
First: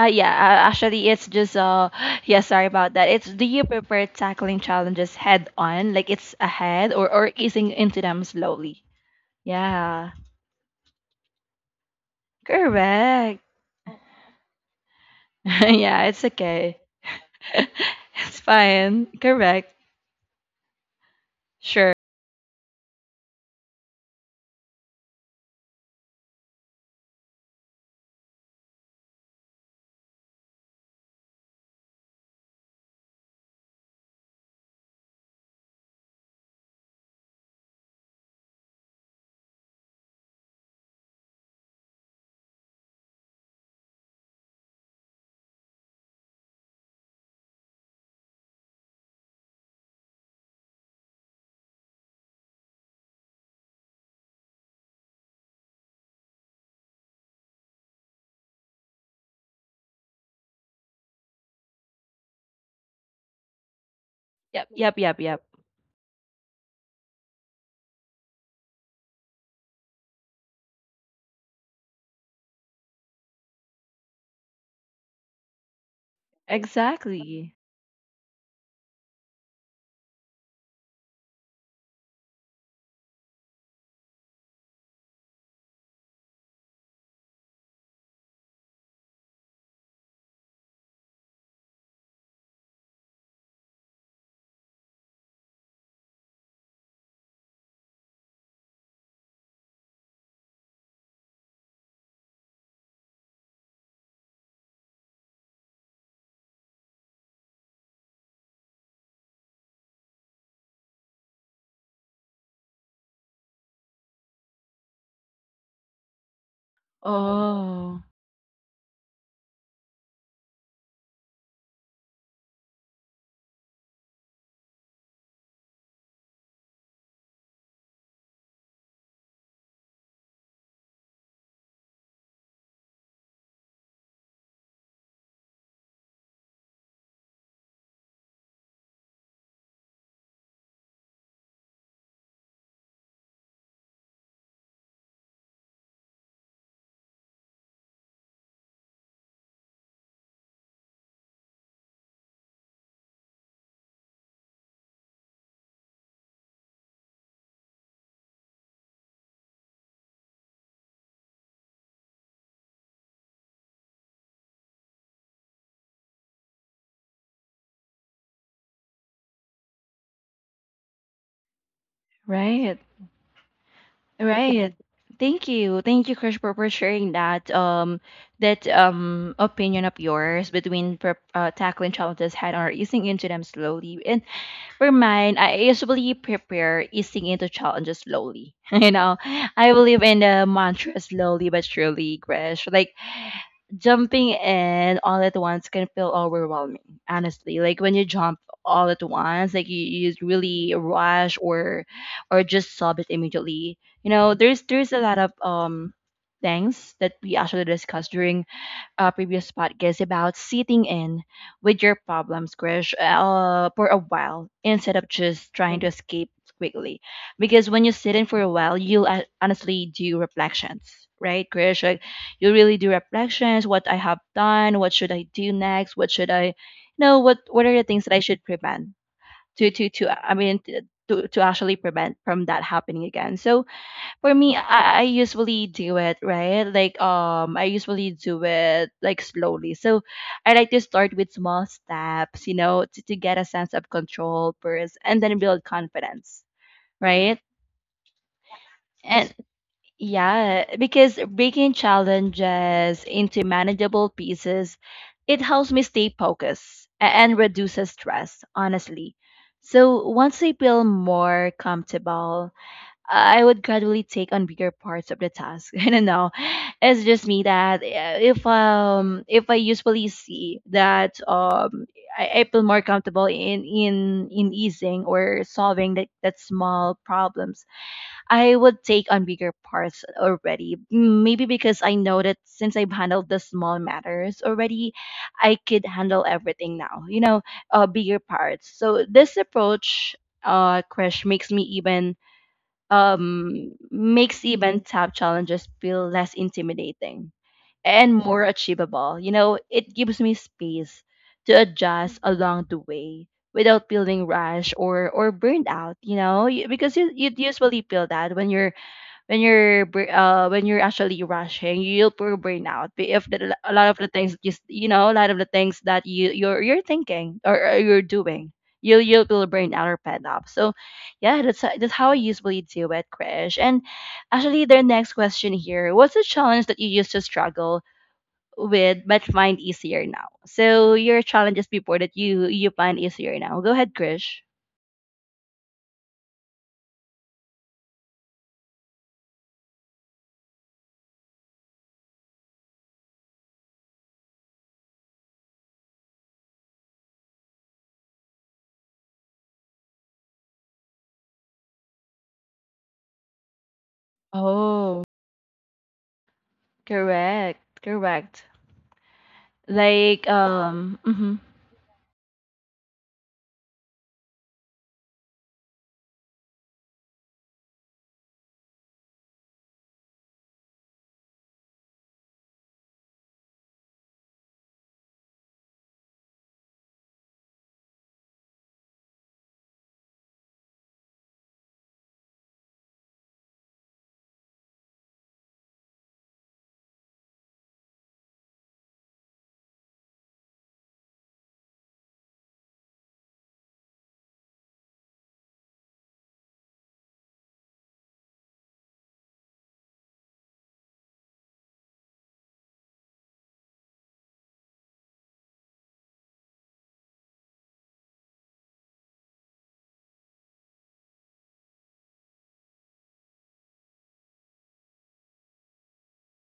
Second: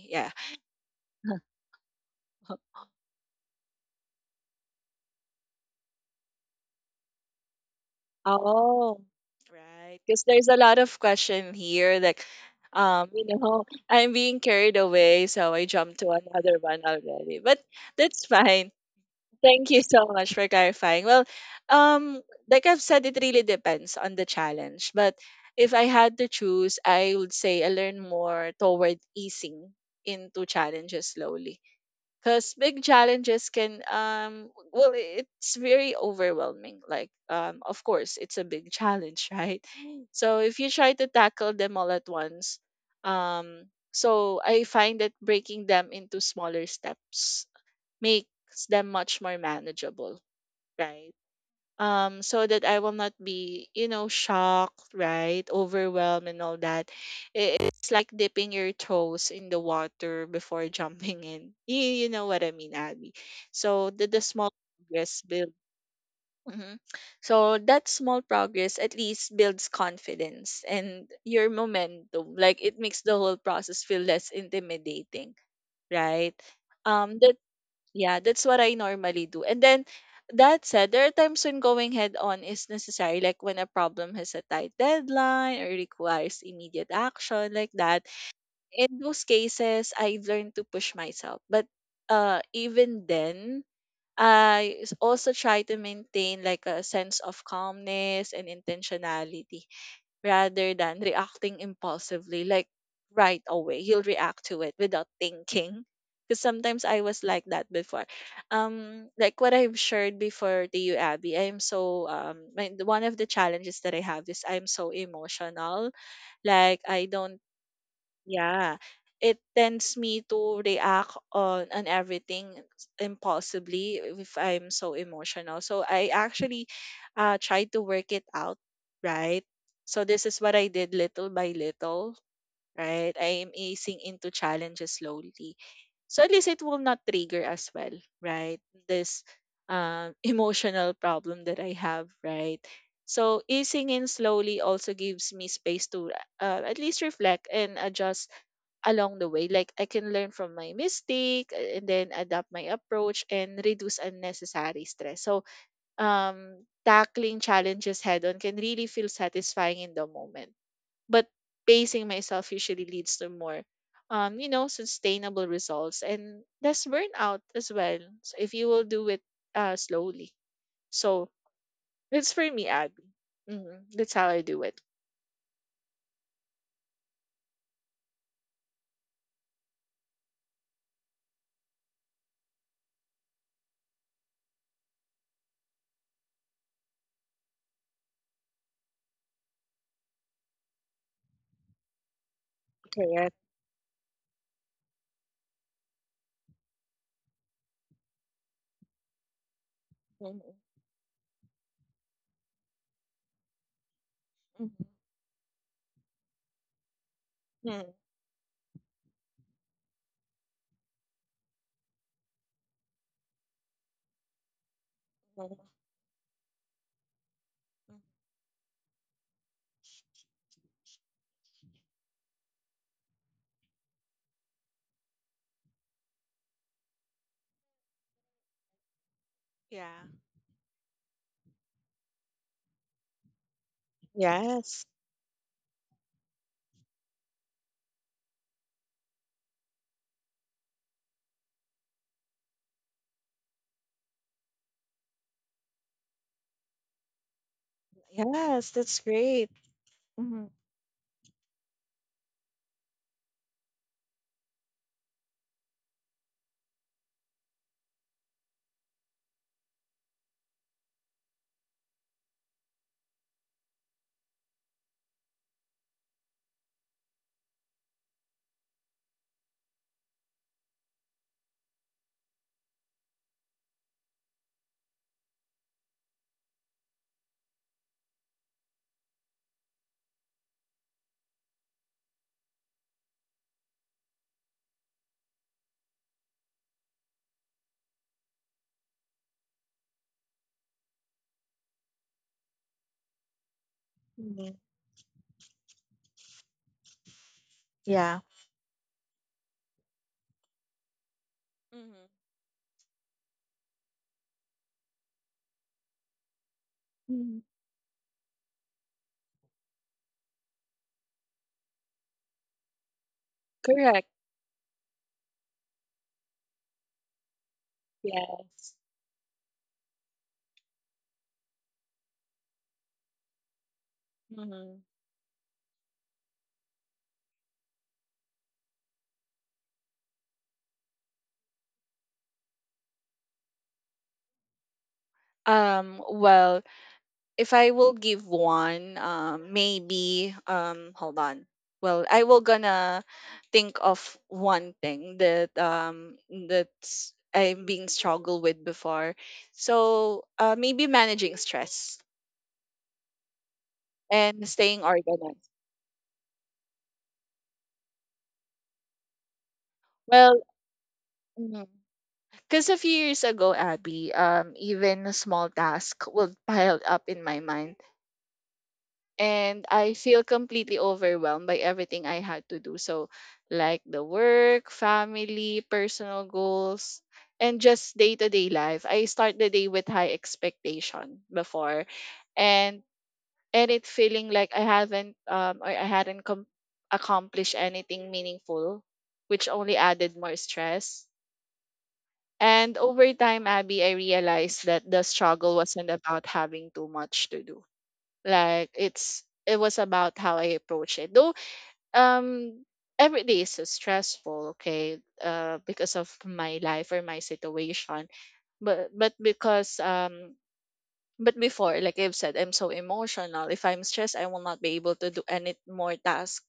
S1: Yeah,
S2: Yeah.
S1: actually, it's just, yeah, sorry about that. It's, do you prefer tackling challenges head on, like it's ahead, or, easing into them slowly?
S2: Oh, right.
S1: Yeah,
S2: Because there's a lot of question here, like, you
S1: correct.
S2: know, I'm being carried away, so I jumped
S1: Yeah,
S2: to
S1: it's
S2: another
S1: okay.
S2: one already. But that's
S1: It's
S2: fine.
S1: fine.
S2: Thank
S1: Correct.
S2: you so much for clarifying. Well,
S1: Sure.
S2: um, like I've said, it really depends on the challenge. But if I had to choose, I would say I learn more toward easing into challenges slowly. Because big challenges can, well, it's very overwhelming. Like, of course, it's a big challenge, right? So if you try to tackle them all at once, so I find that breaking them into smaller steps makes them much more manageable, right? So that I will not be, you know, shocked, right? Overwhelmed and all that. It's like dipping your toes in the water before jumping in. You know what I mean, Abby. So the small
S1: Yep, yep, yep,
S2: progress
S1: yep.
S2: build. Mhm. So that small progress at least builds confidence and your momentum. Like it makes the whole process feel less intimidating, right? Um,
S1: Exactly.
S2: yeah, that's what I normally do. And then that said, there are times when going head on is necessary, like when a problem has a tight deadline or requires immediate action, like that. In those cases, I've learned to push myself. But even then, also try to maintain like a sense of calmness and intentionality rather than reacting impulsively, like right away. He'll react to it without thinking. Because sometimes I was like that before. Like what I've shared before to you, Abby, I am so my, one of the challenges that I have is I'm so emotional. Like I don't
S1: Oh,
S2: yeah, it tends me to react on everything impulsively if I'm so emotional. So I actually try to work it out, right? So this is what I did little by little, right? I am easing into challenges slowly. So at least it will not trigger as well, right? This emotional problem that I have, right? So easing in slowly also gives me space to at least reflect and adjust along the way. Like I can learn from my mistake and then adapt my approach and reduce unnecessary stress. So tackling challenges head on can really feel satisfying in the moment but pacing myself usually leads to more you know sustainable results and less burnout as well so if you will do it slowly so it's for me
S1: right,
S2: Abby. That's how I do
S1: right.
S2: it.
S1: Thank you. Thank you, Krish, for sharing that opinion of yours between prep, tackling challenges head on or easing into them slowly. And for mine, I usually prepare easing into challenges slowly. You know, I believe in the mantra slowly but surely, Krish. Like
S2: Correct.
S1: jumping in all at once can feel overwhelming, honestly, like when you jump all at once, like you
S2: hmm
S1: really rush or just solve it immediately. You know, there's
S2: Mhm.
S1: there's a lot of things that we actually
S2: Mhm.
S1: discussed during previous podcast about sitting in with your problems, Krish, for a while instead of just
S2: Mhm.
S1: trying to escape quickly. Because when you sit in for a while, you'll, honestly do reflections, right, Krish? Like, you really do reflections, what I have done, what should I do next, what should I, you know, what are the things that I should prevent to, to,
S2: yeah
S1: to I mean, to actually prevent from that happening again. So, for me,
S2: Yes,
S1: I usually do it, right? Like I usually do it like slowly. So I like to start with small steps, you know, to get a sense of control first and then build confidence, right?
S2: yes, that's
S1: And
S2: great. Mhm.
S1: yeah, because breaking challenges into manageable pieces, it helps me stay focused and reduces stress, honestly. So once I feel more comfortable, I would gradually take on bigger parts of the task. I don't know. It's just me that, uh, if I usually see that I feel more comfortable in in easing or solving that small problems, I would take on bigger parts already. Maybe because I know that since I've handled the small matters already, I could handle everything now. You know, bigger parts. So this approach, crash, makes me even makes
S2: Mhm.
S1: even tough challenges feel less intimidating and
S2: Yeah.
S1: more achievable. You know, it gives me space to adjust
S2: hmm
S1: along the way without feeling rushed or burned out. You know, because you
S2: Mhm.
S1: usually feel that when you're, when you're actually rushing, you'll probably burn out. But if the, a lot of
S2: Correct.
S1: the things, just you you know, a lot of the things that you're you're thinking, or you're doing,
S2: Yes.
S1: you'll be burn out or fed up. So yeah, that's that's how I usually deal with crash. And actually,
S2: hmm
S1: their next question here, what's a challenge that you used to struggle with but find easier now? So your challenges before that you find easier now. Go ahead, Krish.
S2: Well, if I will give one, maybe hold on. Well, I will gonna think of one thing that that's I've been struggled with before. So maybe managing stress and staying
S1: Oh,
S2: organized.
S1: correct, correct. Like
S2: Well,
S1: mhm.
S2: because a few years ago, Abby, even a small task would pile up in my mind and I feel completely overwhelmed by everything I had to do. So, like the work, family, personal goals, and just day to day life. I start the day with high expectation before, and it feeling like I haven't or I hadn't accomplished anything meaningful, which only added more stress. And over time, Abby, I realized that the struggle wasn't about having too much to do like it's it was about how I approach it. Though um every day is so stressful, okay, because of my life or my situation. But because but before, like I've said, I'm so emotional. If I'm stressed, I will not be able to do any more task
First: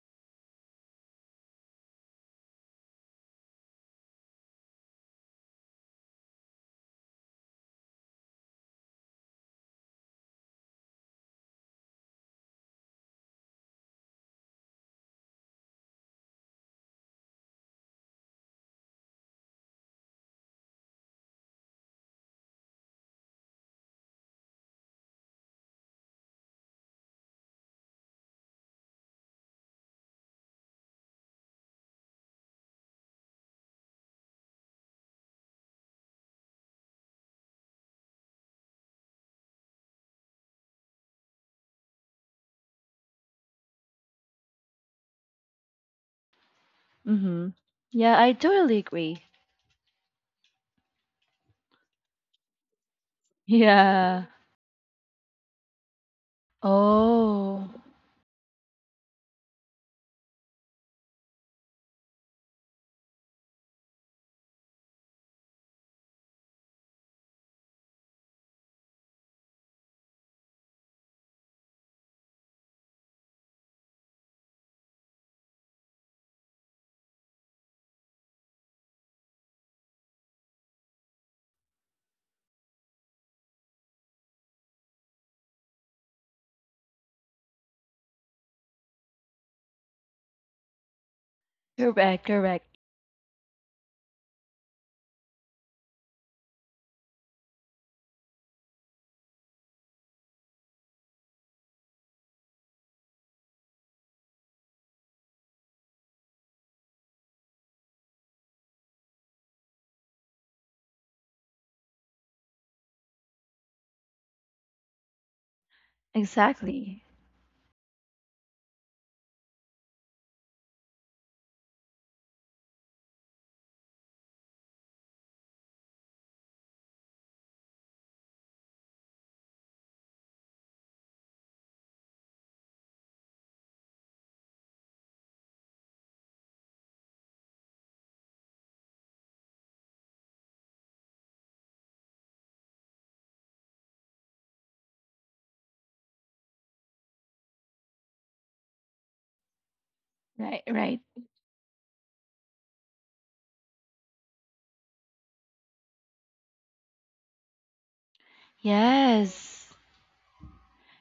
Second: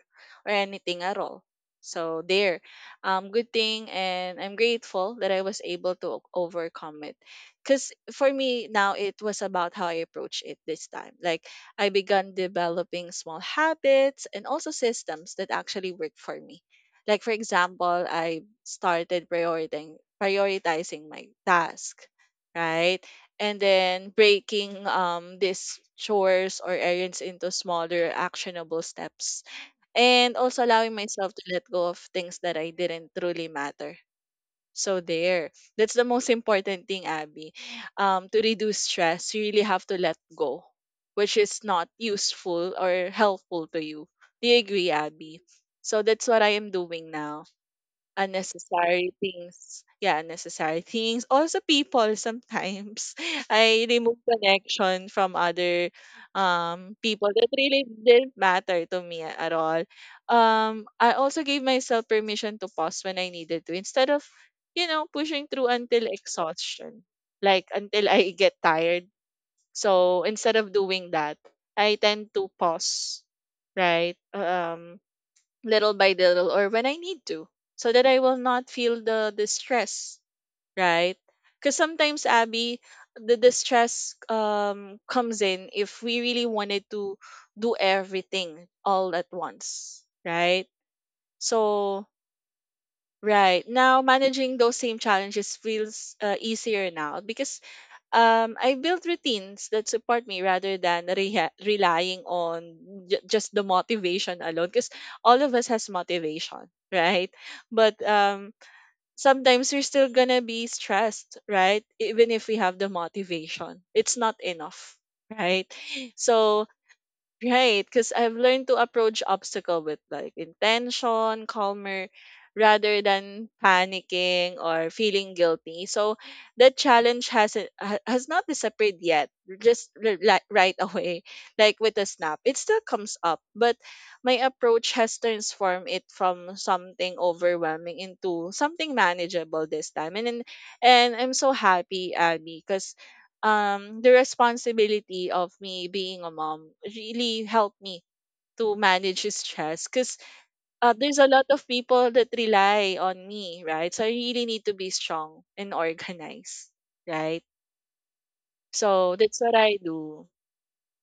S2: or anything at all. So there, good thing, and I'm grateful that I was able to overcome it. Cause for me now, it was about how I approach it this time. Like I began developing small habits and also systems that actually work for me. Like for example, I started prioritizing my task, right? And then breaking these chores or errands into smaller actionable steps and also allowing myself to let go of things that I didn't truly matter. So there. That's the most important thing, Abby. To reduce stress, you really have to let go, which is not useful or helpful to you. Do you agree, Abby? So that's what I am doing now
S1: Mm-hmm. Yeah, I totally
S2: unnecessary
S1: agree.
S2: things. Yeah, unnecessary things. Also people sometimes. I remove
S1: Yeah.
S2: connection from other people that
S1: Oh,
S2: really didn't matter to me at all. I also gave myself permission to pause when I needed to instead of, you know, pushing through until exhaustion. Like until I get tired. So instead of doing that, I tend to pause. Right. Little by little or when I need to so that I will not feel the distress, right? Because sometimes, Abby, the distress comes in if we really wanted to do everything all at once, right? So,
S1: correct, correct.
S2: right now, managing those same challenges feels easier now because I built routines that support me rather than relying on just the motivation alone. Because all of us has motivation, right? But sometimes we're still gonna be stressed, right? Even if we have the motivation, it's not enough, right? So
S1: Exactly.
S2: right, because I've learned to approach obstacle with like intention, calmer, rather than panicking or feeling guilty. So that challenge has not disappeared yet. Just right away, like with a snap, it still comes up. But my approach has transformed it from something overwhelming into something manageable this time. And I'm so happy, Abby, because the responsibility of me being a mom really helped me to manage his stress because
S1: Right, right.
S2: there's a lot of people that rely on me, right? So I really need to be strong and organized, right? So that's what
S1: Yes.
S2: I do.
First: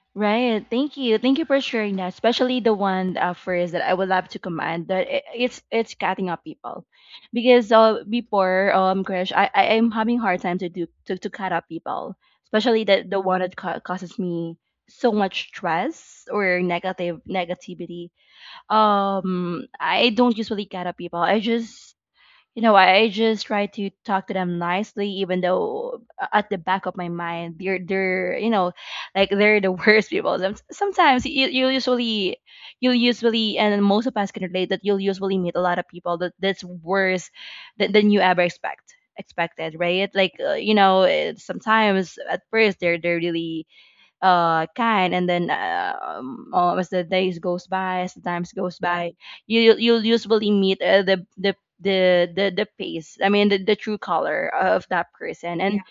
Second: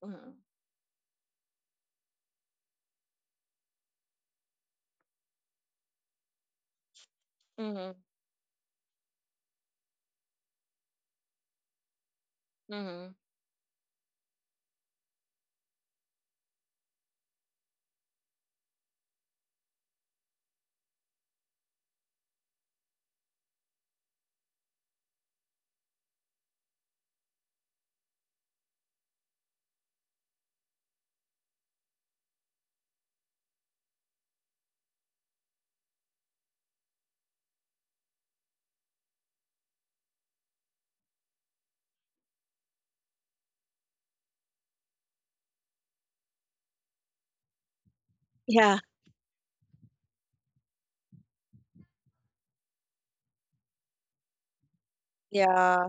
S2: hmm
S1: Right. Thank you. Thank you for sharing that, especially the one, phrase that I would love to command, that, it's cutting up people. Because,
S2: hmm
S1: before, crash, I am having hard time to do to cut up people, especially
S2: hmm
S1: the one that causes me so much stress or negative negativity. I don't usually cut up people. You know, I just try to talk to them nicely, even though, at the back of my mind, they're you know, like they're the worst people. Sometimes you, you usually, you'll usually, and most of us can relate, that you'll usually meet a lot of people that that's worse than you ever expected, right? Like, you know, sometimes at first they're really kind, and then as the days goes by, as the times goes
S2: yeah
S1: by, you, you'll usually meet, the face, I mean, the true color of that person, and
S2: Yeah,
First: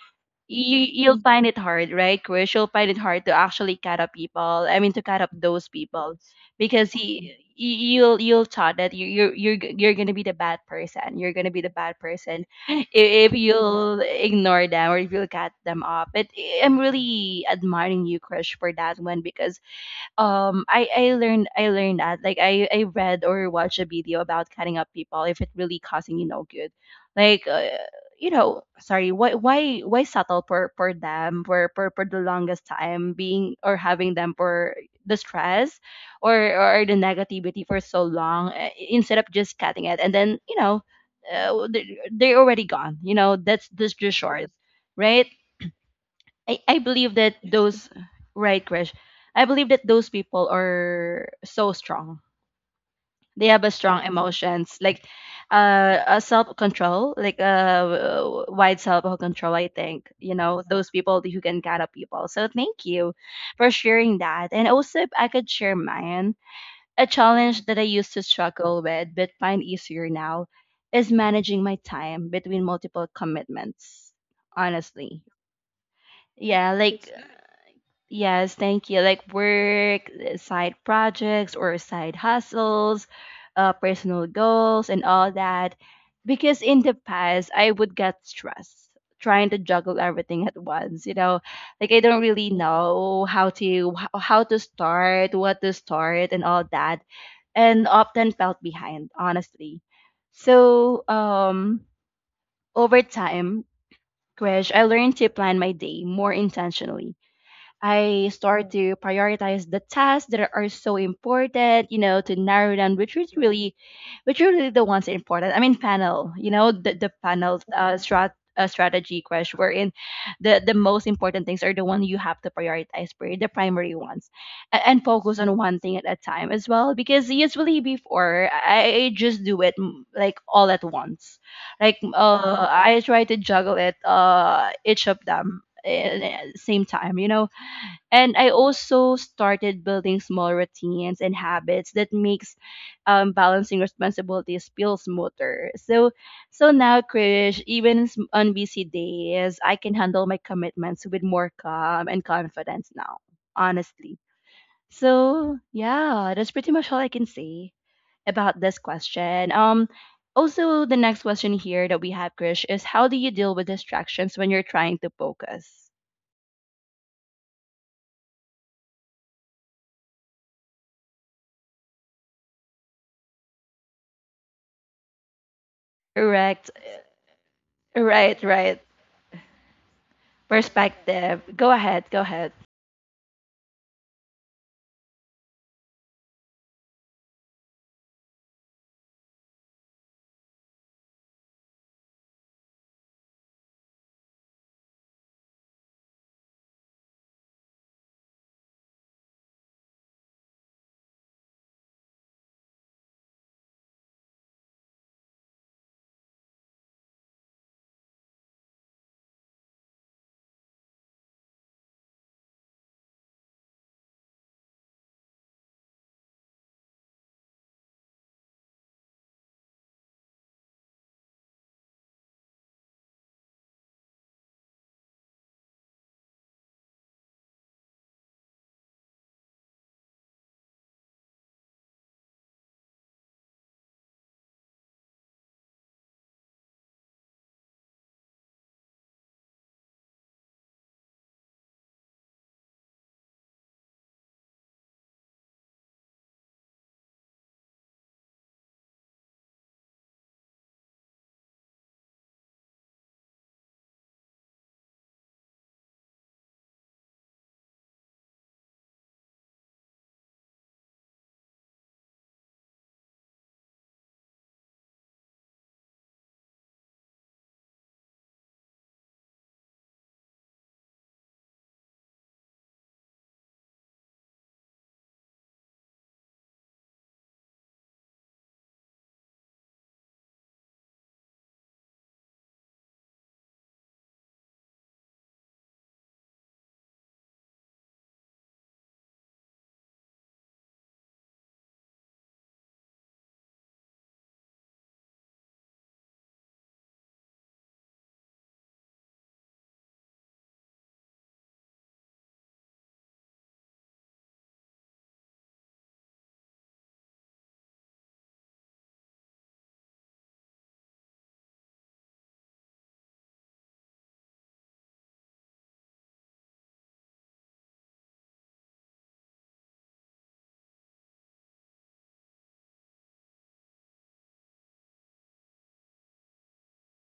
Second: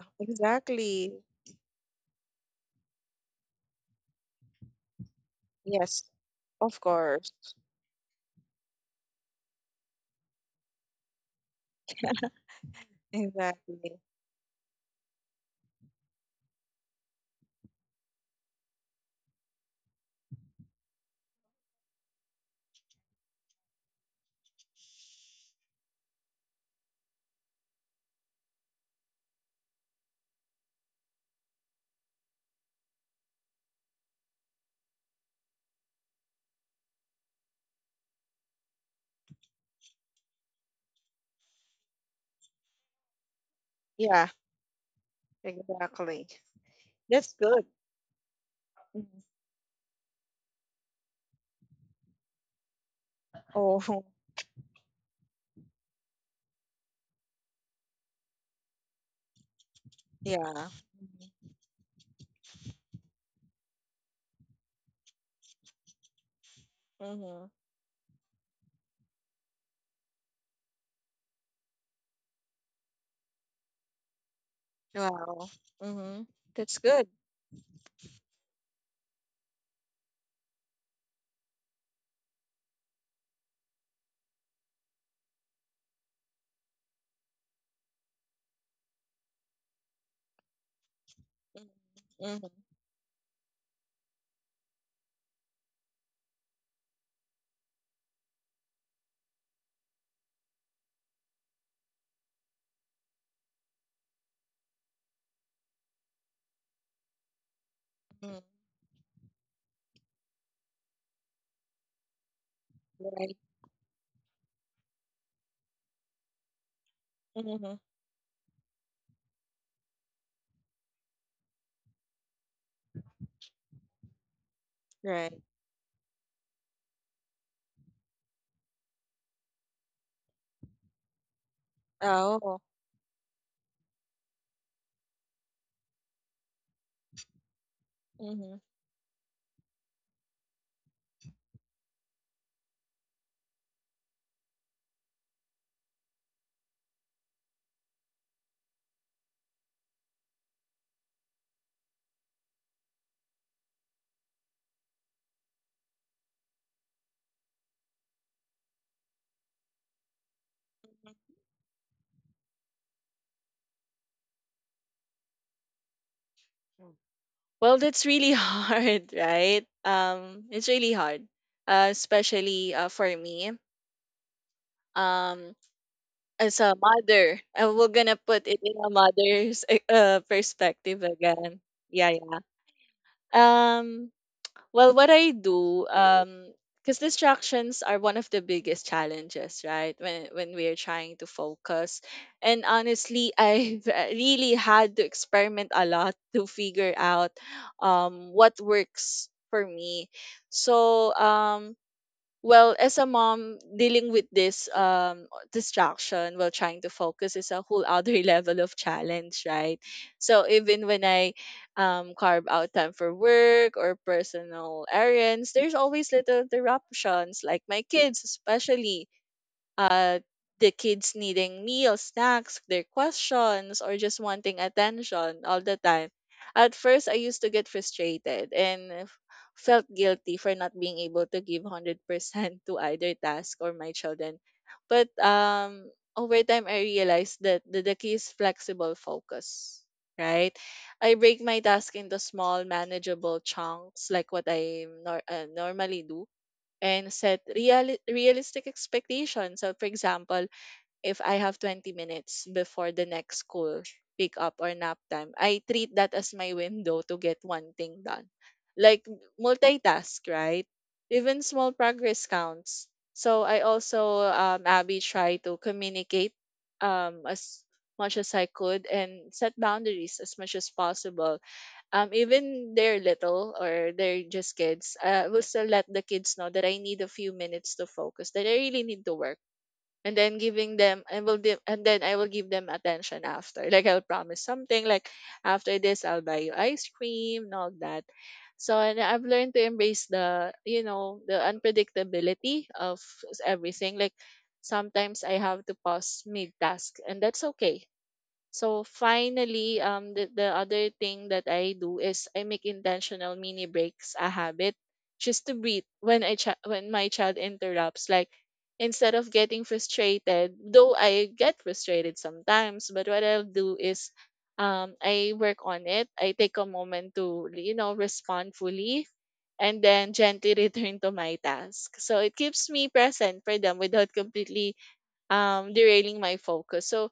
S1: you, you'll
S2: exactly.
S1: find it hard, right, Krish? You'll find it hard to actually cut up people. I mean, to cut up those
S2: Yes,
S1: people
S2: of
S1: because
S2: course.
S1: he. You'll thought that you're gonna be the bad person. You're gonna be the bad person if
S2: Exactly.
S1: you'll ignore them or if you'll cut them off. But I'm really admiring you, Krish, for that one because I learned that, like, I read or watched a video about cutting up people if it really causing you no good, like, sorry, why settle for them, for the longest time, being or having them for the stress or or the negativity for so long, instead of just cutting it, and then they're already gone. That's just
S2: Yeah,
S1: short, right.
S2: exactly.
S1: I believe
S2: That's
S1: that
S2: good.
S1: those, right, Krish.
S2: Mhm.
S1: I believe that those people are so strong. They have a
S2: Oh,
S1: strong emotions, like, a self-control, like a wide self-control, I think. You know,
S2: yeah.
S1: those people who can guide up people. So thank you for sharing that. And also, if I could share mine, a
S2: Mm-hmm.
S1: challenge that I used to struggle with but find easier now is managing my time between multiple commitments, honestly.
S2: Wow. Mm-hmm.
S1: Yeah,
S2: That's good.
S1: like, yes, thank you. Like work, side projects or side hustles, personal goals, and all that. Because in the past, I would get stressed trying to juggle everything at once. You know, like, I don't
S2: Mm-hmm.
S1: really know how to how to start, what to start, and all that, and often felt behind, honestly. So, over time, Krish, I learned to plan my day more intentionally. I start to prioritize the tasks that are so important, you know, to narrow down which
S2: Right.
S1: is really, which are really the ones that are important. I mean, panel, you know, the panel,
S2: Mm-hmm.
S1: strategy crash, wherein the most important things are the one you have to prioritize, pri- the primary ones, and
S2: Right.
S1: focus on one thing at a time as well. Because usually before, I just do it, like all at once. Like,
S2: Oh.
S1: I try to juggle it, each of them in- at the same time, you know. And I
S2: Mm-hmm.
S1: also started building small routines and habits that makes, balancing responsibilities feel smoother. So, so now, Krish, even s- on busy days, I can handle my commitments with more calm and confidence now. Honestly. So yeah, that's pretty much all I can say about this question. Also, the next question here that we have, Krish, is: how do you deal with distractions when you're trying to focus?
S2: Well, that's really hard, right? It's really hard, especially for me. Um, as
S1: Correct.
S2: a mother, we're gonna
S1: Right,
S2: put it in
S1: right.
S2: a mother's perspective
S1: Perspective.
S2: again.
S1: Go ahead.
S2: Yeah,
S1: Go ahead.
S2: yeah. Um, Well, what I do, because distractions are one of the biggest challenges, right? When we are trying to focus, and honestly, I've really had to experiment a lot to figure out, what works for me. So, well, as a mom, dealing with this distraction while trying to focus is a whole other level of challenge, right? So even when I carve out time for work or personal errands, there's always little interruptions, like my kids especially uh, the kids needing meals, snacks, their questions, or just wanting attention all the time. At first, I used to get frustrated and felt guilty for not being able to give 100% to either task or my children. But Over time, I realized that the key is flexible focus, right? I break my task into small, manageable chunks, like what I normally do and set realistic expectations. So, for example, if I have 20 minutes before the next school pick up or nap time, I treat that as my window to get one thing done. Like multitask, right? Even small progress counts. So I also, Abby, try to communicate as much as I could and set boundaries as much as possible. Even they're little or they're just kids, I will still let the kids know that I need a few minutes to focus, that I really need to work. And then giving them, and then I will give them attention after. Like I'll promise something, like after this, I'll buy you ice cream and all that. So and I've learned to embrace the unpredictability of everything. Like sometimes I have to pause mid task, and that's okay. So finally, the other thing that I do is I make intentional mini breaks a habit, just to breathe when when my child interrupts. Like instead of getting frustrated, though I get frustrated sometimes, but what I'll do is, I work on it. I take a moment to respond fully and then gently return to my task. So it keeps me present for them without completely derailing my focus. So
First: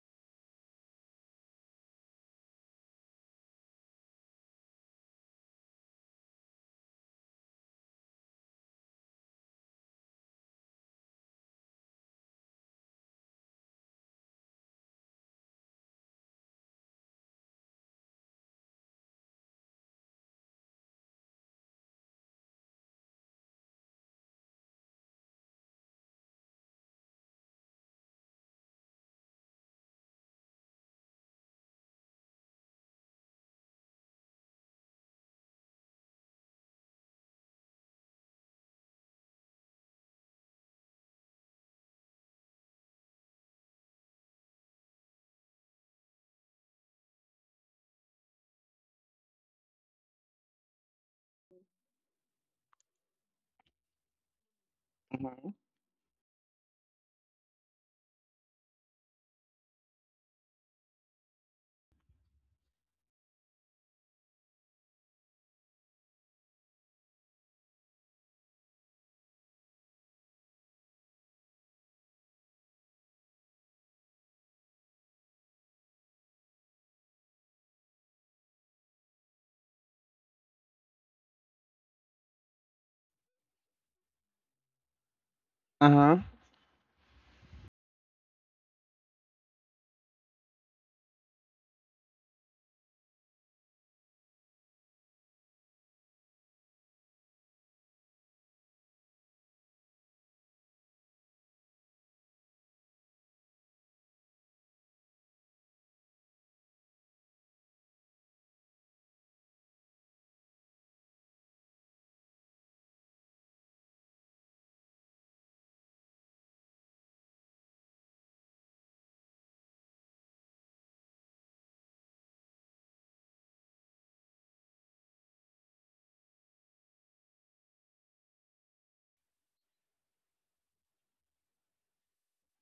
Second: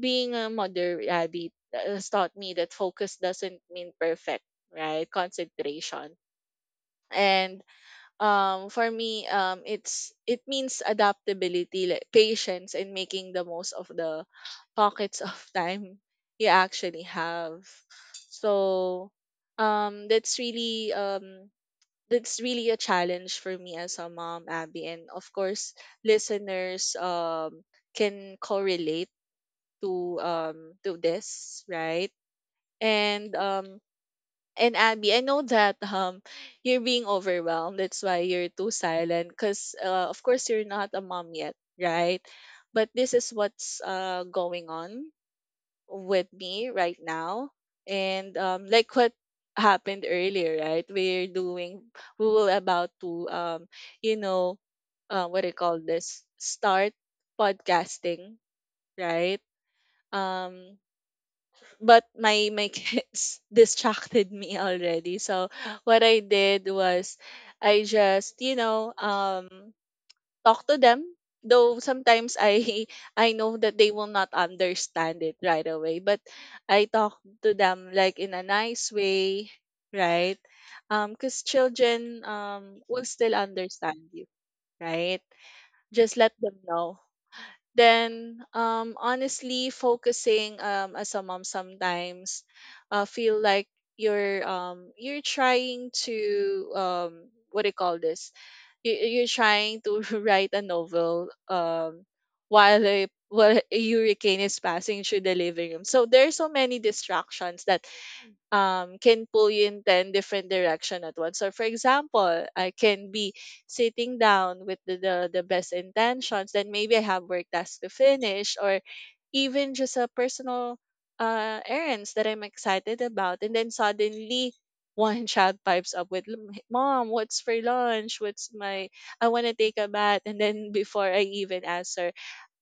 S2: being a mother rabbit has taught me that focus doesn't mean perfect, right? Concentration. And For me, it means adaptability, like patience, and making the most of the pockets of time you actually have. So um, that's really um, that's really a challenge for me as a mom, Abby, and of course, listeners can correlate to um to this, right? And um and Abby, I know that you're being overwhelmed. That's why you're too silent because, of course, you're not a mom yet, right? But this is what's going on with me right now. And like what happened earlier, right? We will about to, you know what
S1: Mm-hmm.
S2: do you call this, start podcasting, right um but my kids distracted me already. So what I did was I just, talk to them. Though sometimes I I know that they will not understand it right away, but I talk to them like in a nice way, right? Because children will still understand you, right? Just
S1: Uh-huh.
S2: let them know. Then, honestly, focusing as a mom sometimes feel like you're trying to, what do you call this? You're trying to write a novel, while while a hurricane is passing through the living room. So there are so many distractions that, can pull you in 10 different direction at once. Or for example, I can be sitting down with the best intentions, then maybe I have work tasks to finish or even just a personal, errands that I'm excited about. And then suddenly one child pipes up with, Mom, what's for lunch? What's my, I want to take a bath." And then before I even answer,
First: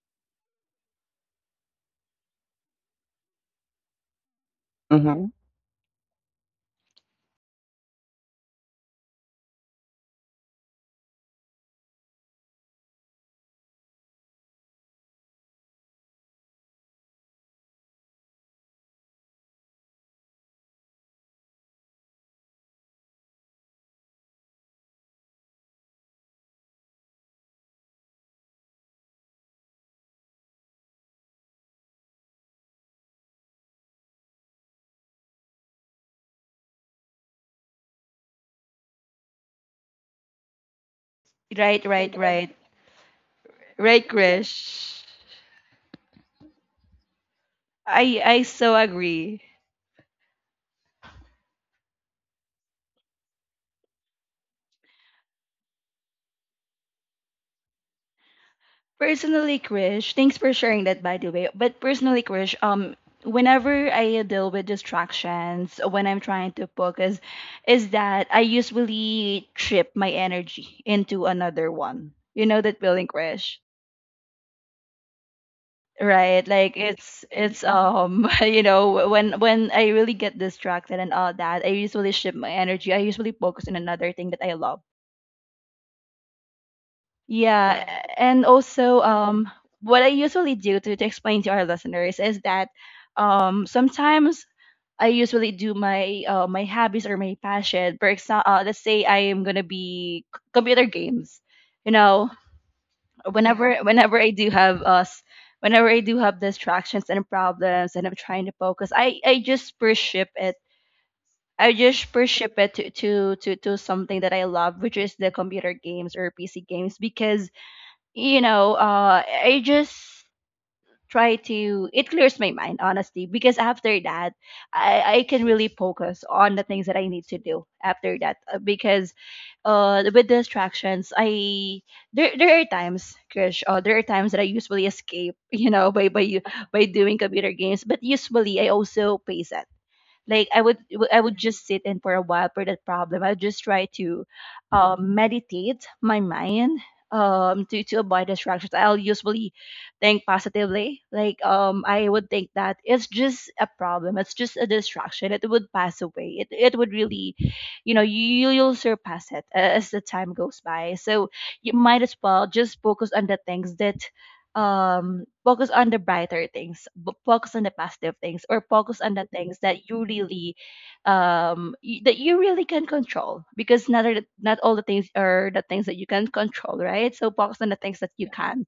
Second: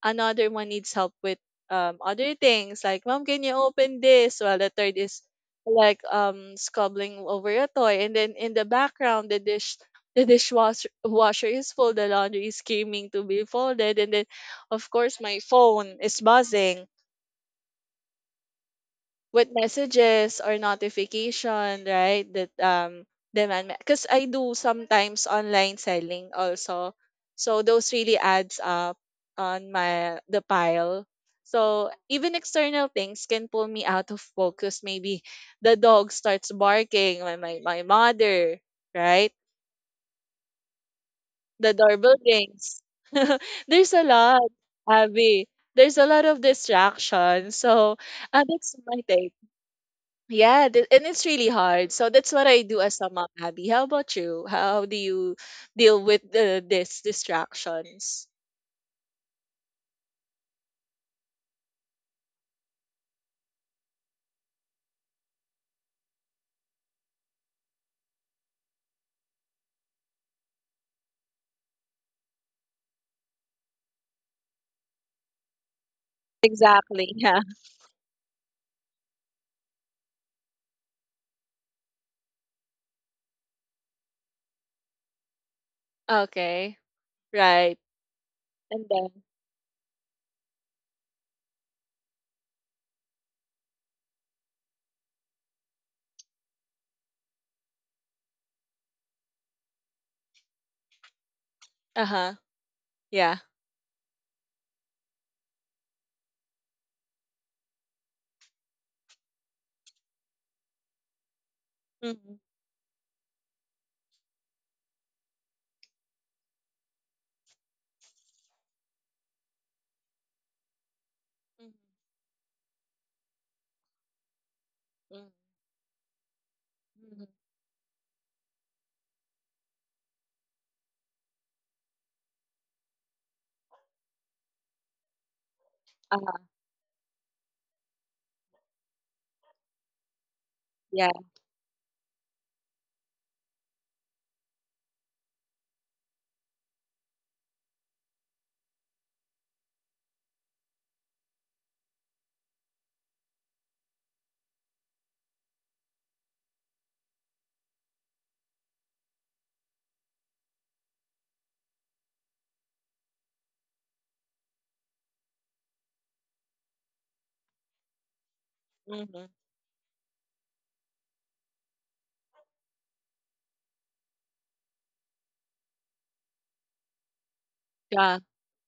S2: another one needs help with other things, like, "Mom, can you open this?" while the third is
S1: Mm-hmm.
S2: squabbling over a toy, and then in the background the dishwasher washer is full, the laundry is screaming to be folded, and then of course my phone is buzzing with messages or notification, right? That demand, because I do sometimes online selling also. So those really adds up on my the pile. So even external things can pull me out of focus. Maybe the dog starts barking, my mother, right? The
S1: Right, right,
S2: doorbell
S1: right.
S2: rings. There's a
S1: Right,
S2: lot,
S1: Krish.
S2: Abby. There's a lot of distraction. So,
S1: I so
S2: that's my take.
S1: agree.
S2: Yeah, and it's really hard. So that's what I do as a mom, Abby. How about you? How do you deal with, these distractions?
S1: Personally, Krish, thanks for sharing that, by the way. But personally, Krish, whenever I deal with distractions when I'm trying to focus is that I usually trip my energy into another one. You know that feeling, Krish? Right. Like,
S2: Exactly.
S1: it's
S2: Yeah.
S1: it's um you know, when I really get distracted and all that, I usually shift my energy. I usually focus on another thing that I love.
S2: Okay, right.
S1: Yeah, yes. And
S2: And
S1: also,
S2: then,
S1: what I usually do, to explain to our listeners, is that, sometimes I usually do my hobbies or my passion. For example, let's say I am gonna be c- computer games, you know.
S2: uh-huh, yeah.
S1: Whenever, yeah, whenever I do have us, whenever I do have distractions and problems and I'm trying to focus, I just worship it. I just
S2: Mm-hmm.
S1: worship it, to something that I love, which is the computer games or PC games. Because you know, I just try to, it clears my mind, honestly. Because after that, I can really focus on the things that I need
S2: Mm-hmm.
S1: to do after that, because with distractions, I there are times, Krish, there are times that I usually escape, you know,
S2: Uh,
S1: by doing computer games. But usually I also pace it. Like I would,
S2: yeah.
S1: I would just sit in for a while for that problem. I would just try to, meditate my mind, to avoid distractions. I'll usually think positively. Like, I would think that it's just a problem. It's just a distraction. It would pass away. It would really, you know, you'll surpass it a- as the time goes by. So you might as well just focus on the things that, focus on the brighter things, b- focus on the positive things, or focus on
S2: Mm-hmm.
S1: the things that you really, y- that you really can control. Because not all-, not all the things are the things that you can control, right? So focus on the things that
S2: Yeah.
S1: you can,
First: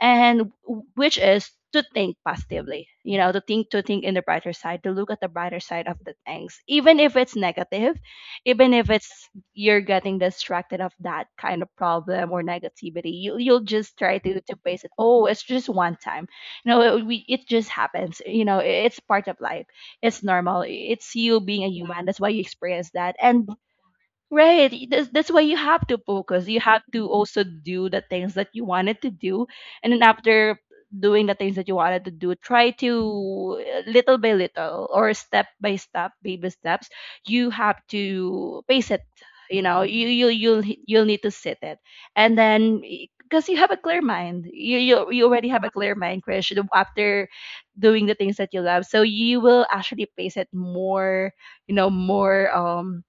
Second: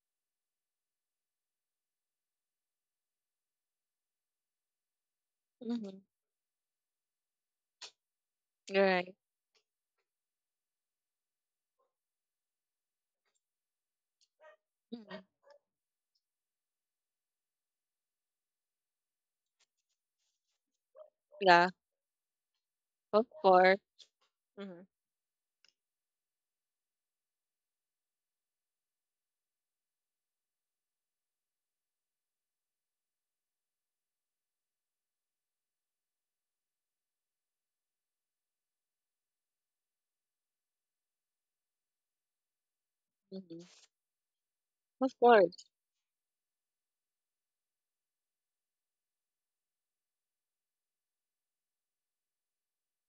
S1: and w- which is to think positively, you know, to think in the brighter side, to look at the brighter side of
S2: Mm-hmm.
S1: the things, even if it's negative, even
S2: You're
S1: if
S2: right.
S1: it's, you're getting distracted of that kind of problem or negativity. You'll just try to face it.
S2: Mm-hmm.
S1: Oh, it's just one time, you know, it just happens, you know. It's part of life. It's normal. It's you being a
S2: Yeah.
S1: human, that's why you experience that.
S2: Of
S1: And
S2: course.
S1: right.
S2: Mm-hmm.
S1: That's, why you have to focus. You have to also do the things that you wanted to do. And then, after doing the things that you wanted to do, try to, little by little, or step by step, baby steps, you have to pace it. You know, you'll h- you'll need to sit it. And then, because you have a
S2: Mm-hmm.
S1: clear mind.
S2: Of
S1: You already have
S2: course.
S1: a clear mind, Krish, after doing the things that you love. So you will actually pace it more, you know, more,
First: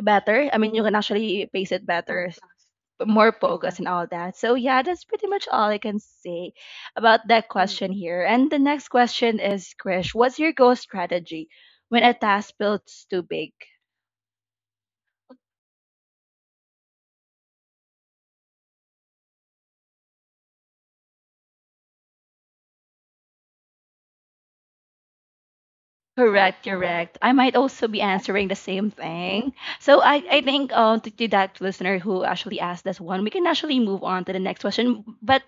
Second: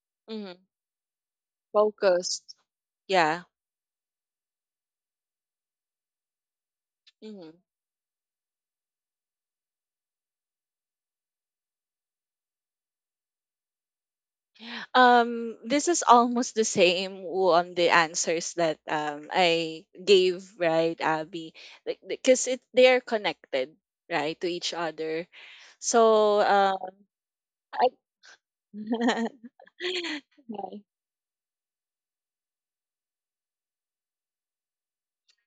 S1: better. I
S2: Mm-hmm.
S1: mean, you can actually pace it better, s-
S2: Focused.
S1: more
S2: Yeah.
S1: focus and all that. So yeah, that's pretty much all I can say about that
S2: Mm-hmm.
S1: question here. And the next question is, Krish: what's your goal strategy when a task feels too big?
S2: This is almost the same on the answers that I gave, right, Abby? Like because it they are connected, right, to each other. So,
S1: Correct, correct. I might also
S2: I
S1: be answering the same thing. So I think,
S2: right,
S1: to that listener who actually asked this one, we can actually move on to the next question. But,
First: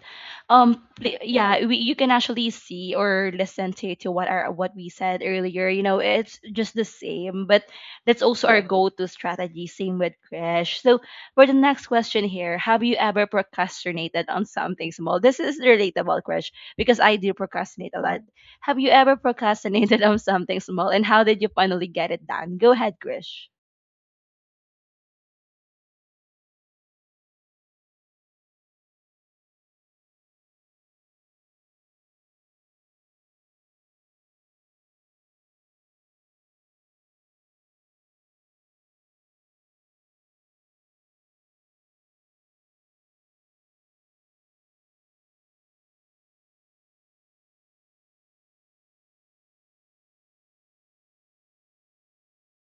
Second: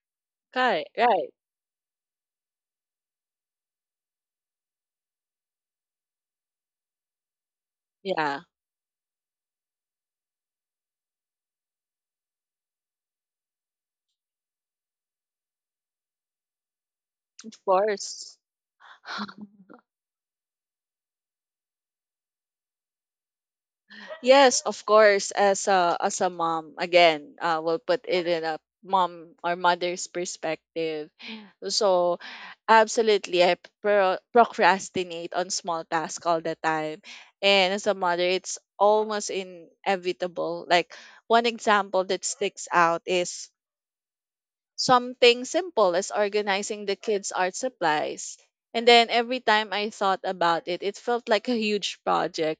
S2: right,
S1: pl-
S2: right,
S1: yeah, we, you can actually see or listen to what our what we said earlier. You know, it's just the same, but that's
S2: yeah,
S1: also our go-to strategy, same with Krish. So for the next question here: have you ever procrastinated on something small? This is relatable, Krish, because I do
S2: of
S1: procrastinate a lot.
S2: course.
S1: Have you ever procrastinated on something small, and how did you finally get it done? Go ahead, Grish.
S2: Yes, of course. As a mom, again, we'll put it in a mom or mother's perspective. So, absolutely, I procrastinate on small tasks all the time. And as a mother, it's almost inevitable. Like, one example that sticks out is something simple as organizing the kids' art supplies. And then every time I thought about it, it felt like a huge project,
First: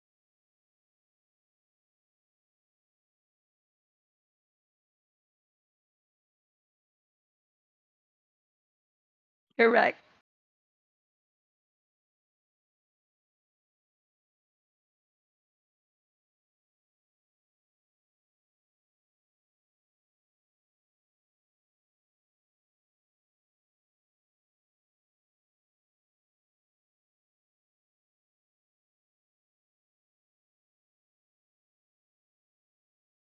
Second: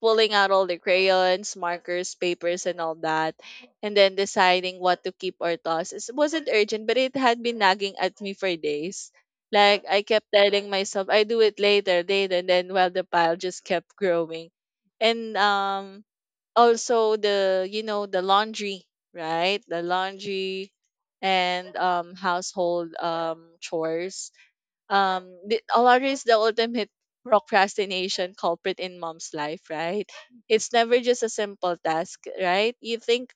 S2: pulling out all the crayons, markers, papers, and all that, and then deciding what to keep or toss. It wasn't urgent, but it had been nagging at me for days. Like
S1: Correct.
S2: I kept telling myself, I do it later, later, and then well, the pile just kept growing, and, also the you know the laundry, right? The laundry and household chores, Alara is the ultimate procrastination culprit in mom's life, right? It's never just a simple task, right? You think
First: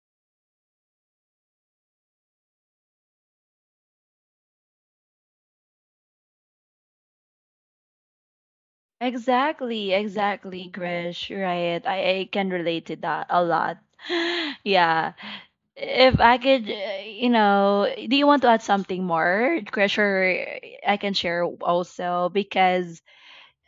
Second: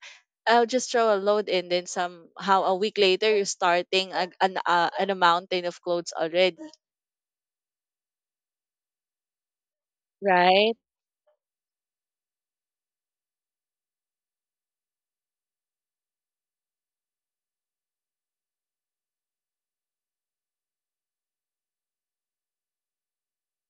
S2: I'll just throw a load in, then somehow a week later you're starting a, an a mountain of clothes already,
S1: Exactly, exactly,
S2: right?
S1: Grish. Right. I can relate to that a lot. Yeah. If I could, you know, do you want to add something more, Grish, or I can share also, because,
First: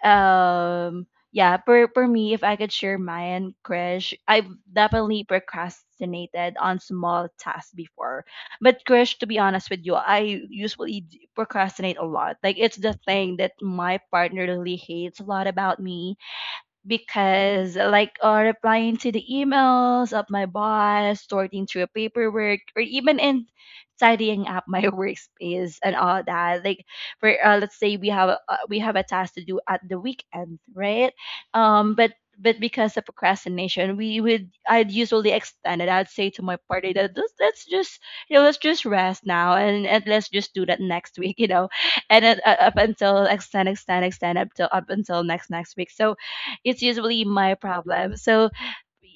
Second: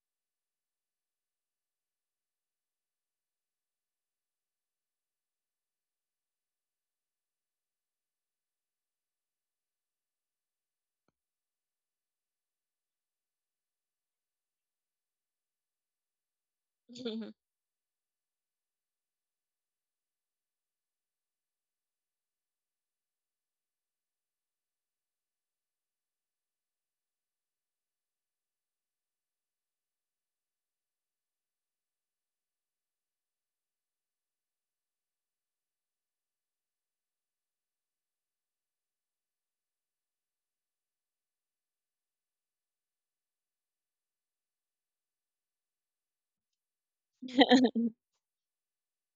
S1: um yeah. For me, if I could share mine, Krish, I've definitely procrastinated on small tasks before. But Krish, to be honest with you, I usually d- procrastinate a lot, like it's the thing that my partner really hates a lot about me. Because like, replying to the emails of my boss, sorting through paperwork, or even in tidying up my workspace and all that. Like, for, let's say we have a task to do at the weekend, right? But because of procrastination, we would, I'd usually extend it. I'd say to my party that, let's just, you know, let's just rest now, and let's just do that next week, you know. And it, up until extend extend extend up till up until next next week. So it's usually my problem. So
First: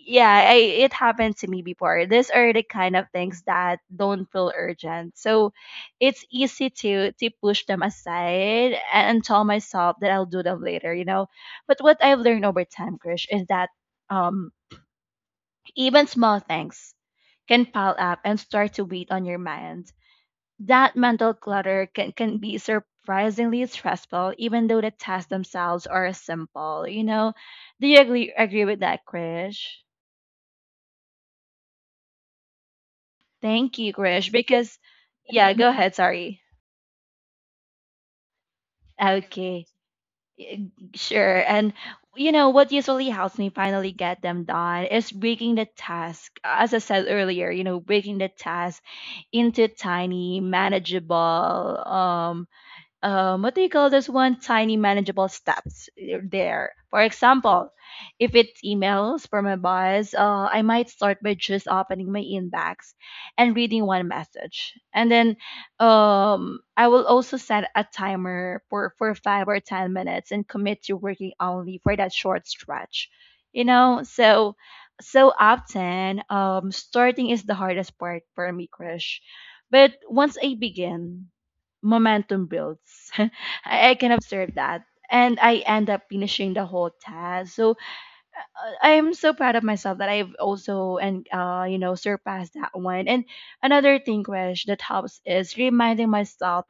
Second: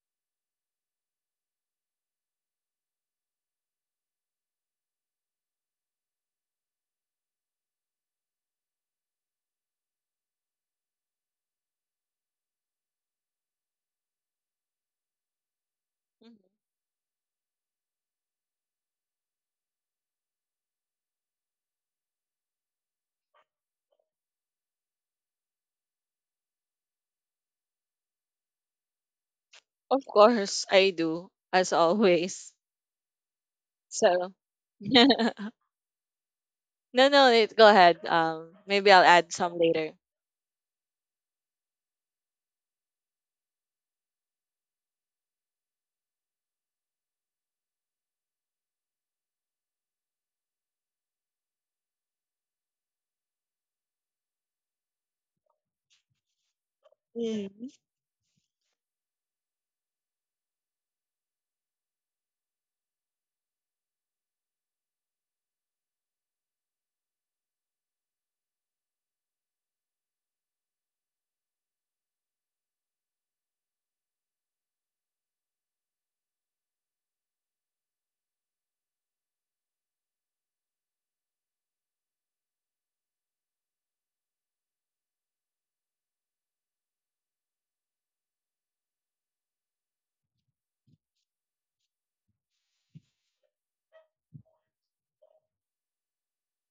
S1: yeah, I, it happened to me before. These are the kind of things that don't feel urgent. So it's easy to push them aside and tell myself that I'll do them later, you know. But what I've learned over time, Krish, is that, um even small things can pile up and start to weigh on your mind. That mental clutter can be surprisingly stressful, even though the tasks themselves are simple. You know, do you agree with that, Krish?
S2: Of course, I do as always.
S1: Thank you,
S2: So
S1: Krish, because,
S2: no,
S1: yeah, go ahead. Sorry.
S2: no, it, go ahead. Maybe I'll add some
S1: Okay,
S2: later.
S1: y- sure. And you know what usually helps me finally get them done is breaking the task. As I said earlier, you know, breaking the task into tiny, manageable, what do you call this one? Tiny manageable steps, there. For
S2: Mm.
S1: example, if it's emails from my boss, I might start by just opening my inbox and reading one message. And then, I will also set a timer for 5 or 10 minutes and commit to working only for that short stretch. You know, so so often, starting is the hardest part for me, Krish. But once I begin, momentum builds. I can observe that. And I end up finishing the whole task. So, I'm so proud of myself that I've also, and, you know, surpassed that one. And another thing, Krish, that helps is reminding myself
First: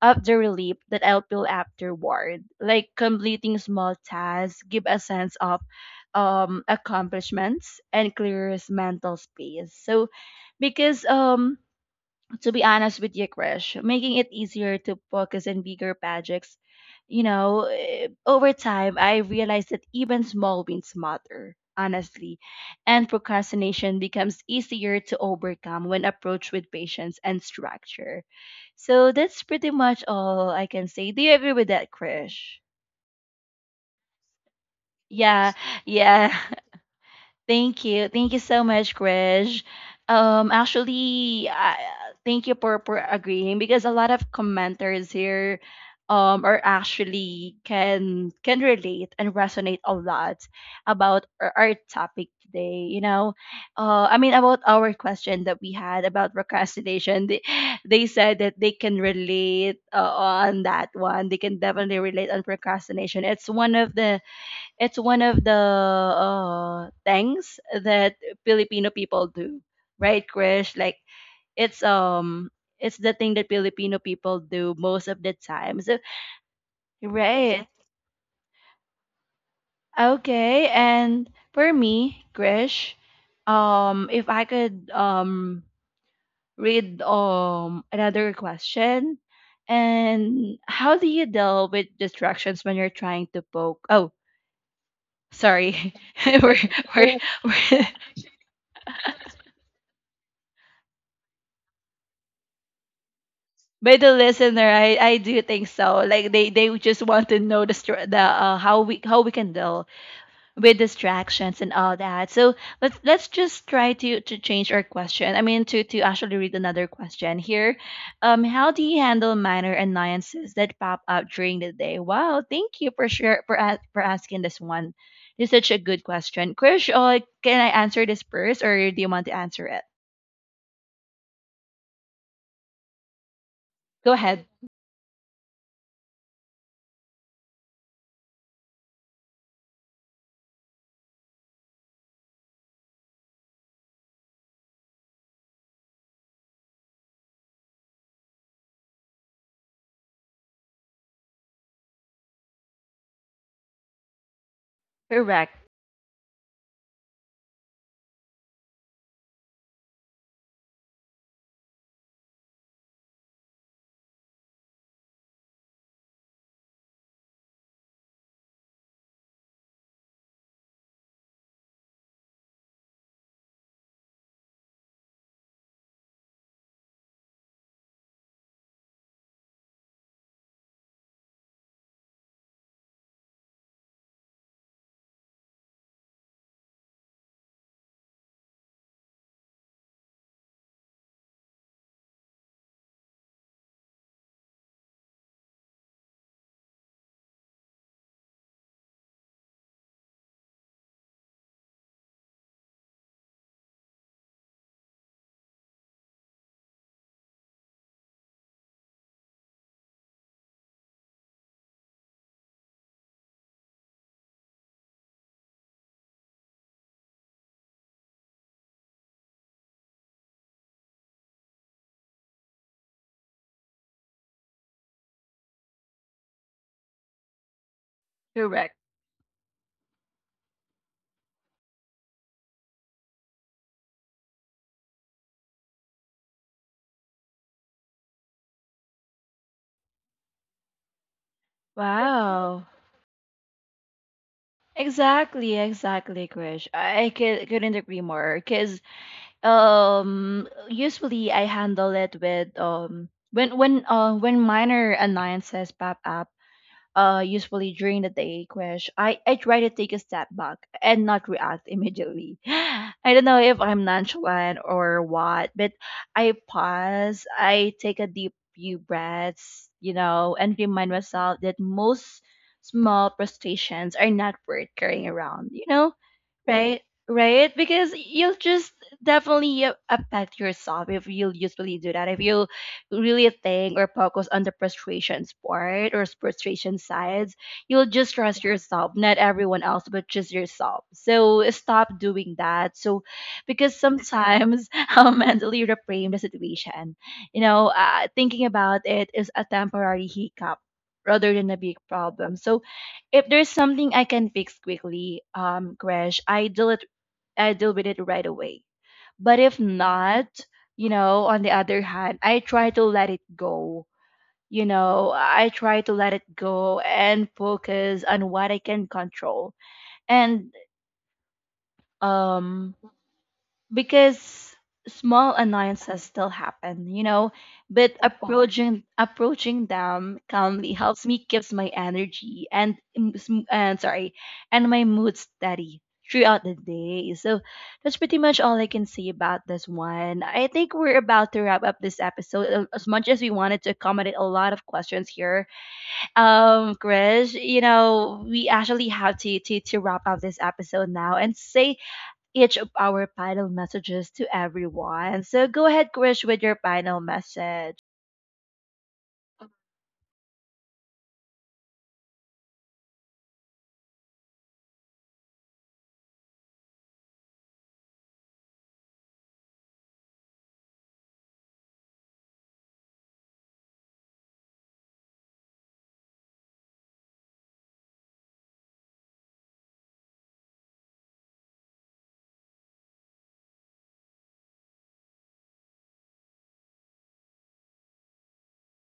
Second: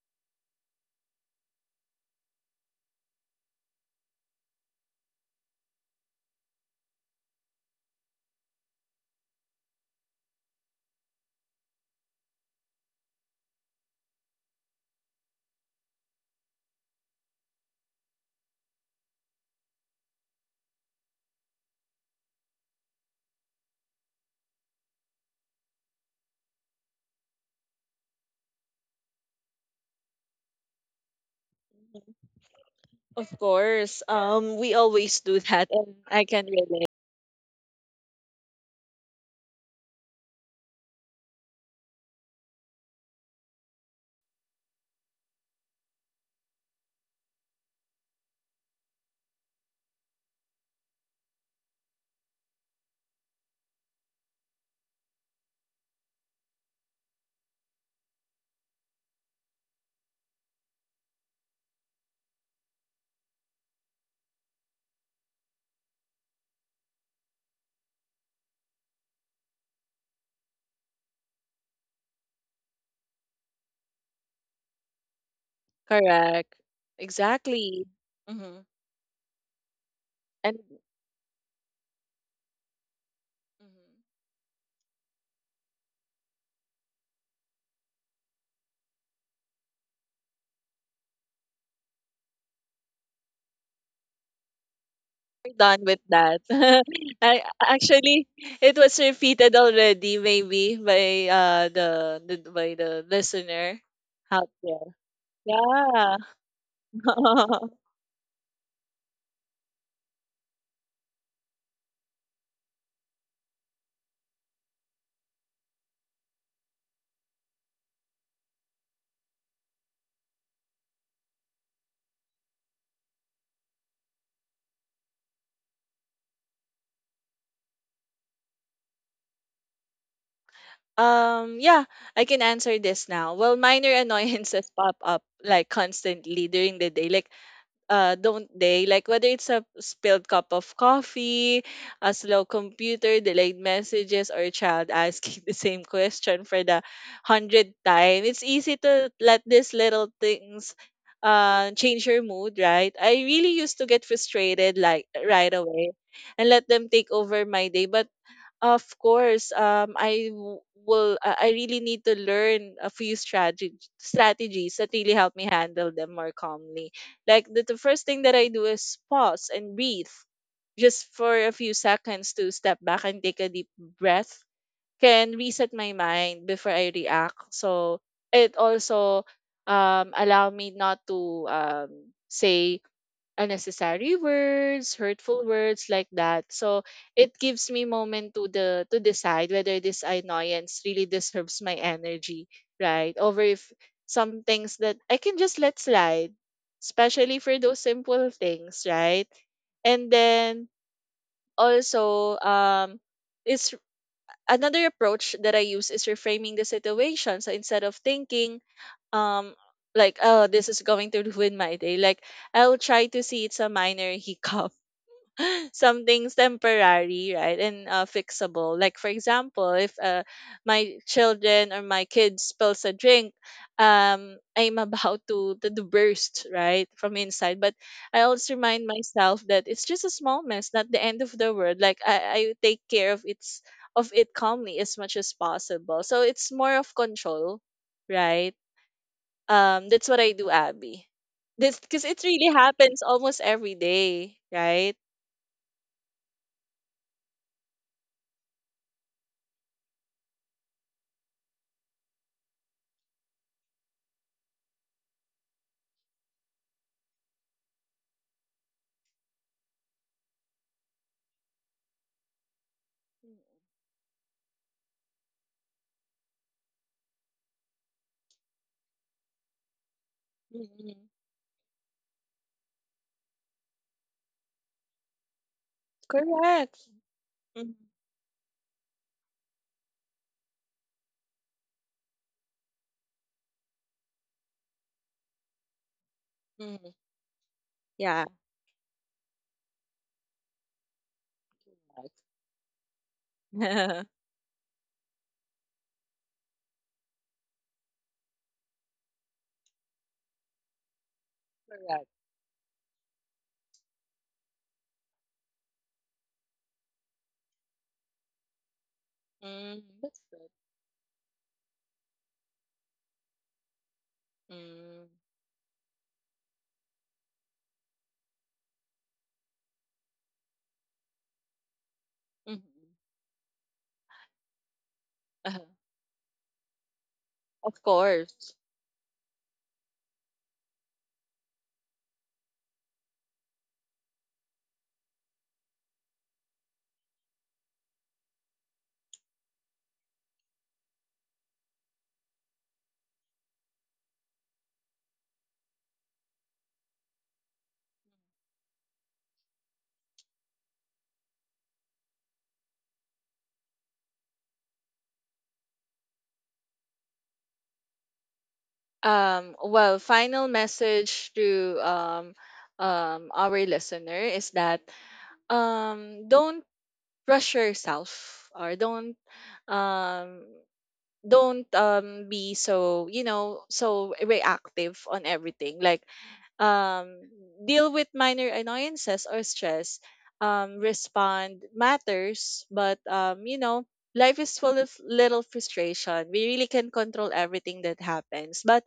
S1: of the relief that I'll feel afterward. Like completing small tasks give a sense of, accomplishments, and clears mental space. So because to be honest with you, Krish, making it easier to focus on bigger projects, you know, over time, I realized that even small wins matter, honestly. And procrastination becomes easier to overcome when approached with patience and structure. So that's pretty much all I can say. Do you agree with that, Krish?
S2: Of course, we always do
S1: Yeah,
S2: that, and I
S1: yeah.
S2: can relate.
S1: Thank you. Thank you so much, Krish. Actually, I, thank you for agreeing because a lot of commenters here are actually can relate and resonate a lot about our topic today. You know, I mean about our question that we had about procrastination. They said that they can relate on that one. They can definitely relate on procrastination. It's one of the things that Filipino people do, right, Krish? It's um it's the thing that Filipino people do most of the time. So
S2: Correct.
S1: right.
S2: Exactly. Mm-hmm. And,
S1: Okay, and for me, Krish,
S2: mm-hmm,
S1: if I could read another question. And how do you deal with distractions when you're trying to poke? Oh,
S2: we're done
S1: sorry.
S2: with that.
S1: we're, Yes.
S2: I
S1: we're
S2: actually It was repeated already, maybe by the listener
S1: By the
S2: out
S1: listener,
S2: there.
S1: I do think so.
S2: Yeah.
S1: Like they just want to know the str- the uh, how we, how we can deal with distractions and all that. So let's just try to change our question. I mean to actually read another question here. How do you handle minor annoyances that pop up during the day? Wow, thank you for sure for for asking this one. It's such a good question, Krish. Can I answer this first, or do you want to answer it?
S2: Yeah, I can answer this now. Well, minor
S1: Go ahead.
S2: annoyances pop up, like, constantly during the day. Don't they? Like whether it's a spilled cup of coffee, a slow computer, delayed messages, or a child asking the same question for the 100th time. It's easy to let these little things, change your mood, right? I really used to get frustrated, like, right
S1: Correct.
S2: away and let them take over my day. But of course, will. I really need to learn a few strategies that really help me handle them more calmly. Like the first thing that I do is pause and breathe, just for a few seconds to step back and take a deep breath. Can reset my mind before I react. So it also allow me not to um say unnecessary words, hurtful words, like that. So it gives me moment to decide whether this annoyance really deserves my energy, right? Over, if some things that I can just let slide, especially for those simple things, right? And then, also, is another approach that I use is reframing the situation. So instead of thinking, um like, "Oh, this is going to ruin my day," like, I'll try to see it's a minor hiccup, something's temporary, right, and, fixable. Like, for example, if, my children or my kid spills a drink, I'm about to burst right from inside, but I always
S1: Correct.
S2: remind myself that it's just a small mess, not the end of the world. Like I take care of its of it calmly as much as possible, so it's more of control, right? That's what I do, Abby. This because it really
S1: Wow.
S2: happens almost every day, right?
S1: Exactly, exactly, Krish. Couldn't agree more. Cause usually I handle it with when minor annoyances pop up usually during the day, crash I try to take a step back and not react immediately. I don't know if I'm nonchalant or what, but I pause, I take a deep few breaths, you know, and remind
S2: Mhm.
S1: myself that most small frustrations are not worth carrying around, you know. Right,
S2: Correct.
S1: right. Because you'll just definitely affect yourself if you'll usually do that. If you really think or focus on the frustrations part or frustration
S2: Mm-hmm.
S1: sides, you'll just
S2: Yeah.
S1: trust yourself, not everyone else, but just yourself. So stop doing that. So, because sometimes I'll mentally reframe the situation, you know, thinking about it is a temporary hiccup rather than a big problem. So if there's something I can fix quickly, crash, I deal it, I deal with it right away. But if
S2: Mm, that's
S1: not,
S2: good.
S1: you know, on the other hand, I try to let it go. You
S2: Mm.
S1: know, I try to let it go and focus on what I can control. And um,
S2: Mhm.
S1: because small
S2: Uh-huh.
S1: annoyances still happen, you know,
S2: Of
S1: but Opo.
S2: course.
S1: Approaching them calmly helps me keeps my energy and m- s- m- and sorry, and my mood steady throughout the day. So that's pretty much all I can say about this one. I think we're about to wrap up this episode as much as we wanted to accommodate a lot of questions here. Krish, you know, we actually have to wrap up this episode now and say each of our final messages to everyone. So go ahead, Krish, with your final message.
S2: Well, final message to, our listener is that, don't pressure yourself, or don't, um, don't be so, so reactive on everything, like, um deal with minor annoyances or stress, respond matters, but, life is full of little frustration. We really can control everything that happens, but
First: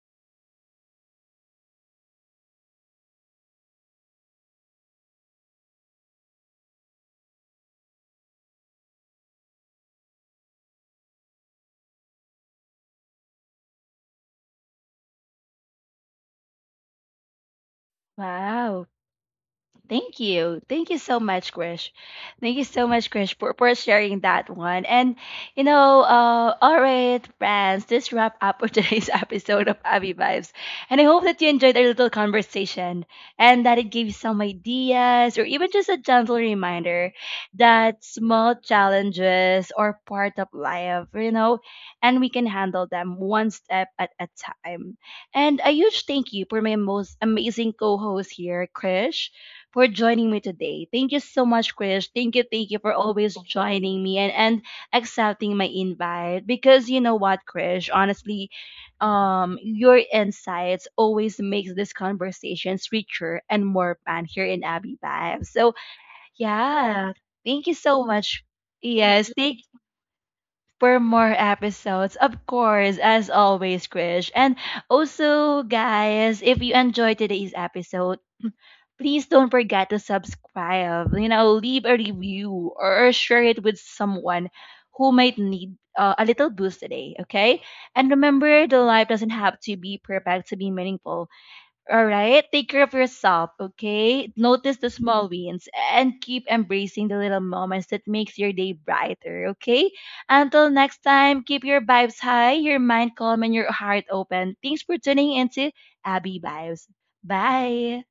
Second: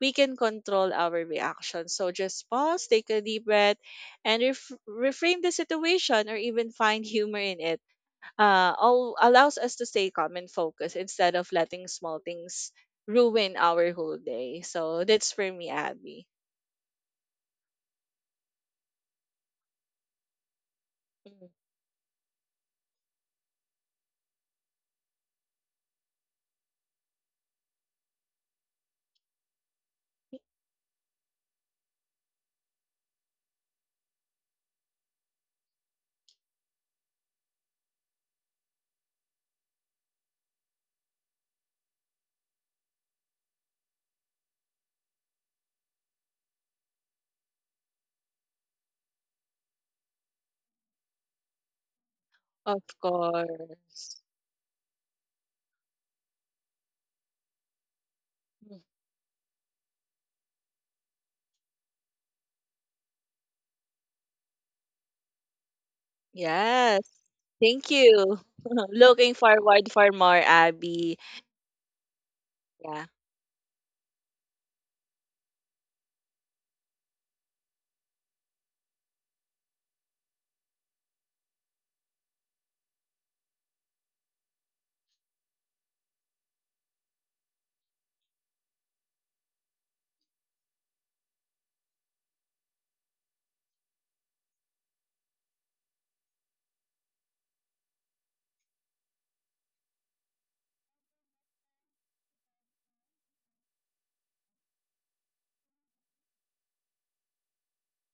S2: we can control our reaction. So just pause, take a deep breath, and reframe the situation or even find humor in it. Allows us to stay calm and focused instead of letting small things ruin our whole day. So that's for me, Abby.
S1: Wow, thank you. Thank you so
S2: Mm.
S1: much, Krish. Thank you so much, Krish, for sharing that one. And, you know, all right, friends, this wrap up for today's episode of Abby Vibes. And I hope that you enjoyed our little conversation and that it gave you some ideas or even just a gentle reminder that small challenges are part of life, you know, and we can handle them one step at a time. And a huge thank you for my most amazing co host here, Krish, for joining me today. Thank you so much, Chris. Thank you
S2: Of
S1: for always joining me
S2: course.
S1: and accepting my invite. Because you know what, Chris, honestly,
S2: Mm.
S1: your insights always makes these conversations richer and more fun here in Abby Vibes. So
S2: Yes.
S1: yeah, thank you
S2: Thank
S1: so
S2: you.
S1: much.
S2: Looking
S1: Yes, thank
S2: forward for more,
S1: for
S2: Abby.
S1: more episodes. Of course,
S2: Yeah.
S1: as always, Krish. And also, guys, if you enjoyed today's episode, please don't forget to subscribe. You know, leave a review or share it with someone who might need a little boost today, okay? And remember, the life doesn't have to be perfect to be meaningful. All right, take care of yourself, okay? Notice the small wins and keep embracing the little moments that makes your day brighter, okay? Until next time, keep your vibes high, your mind calm, and your heart open. Thanks for tuning into Abby Vibes. Bye.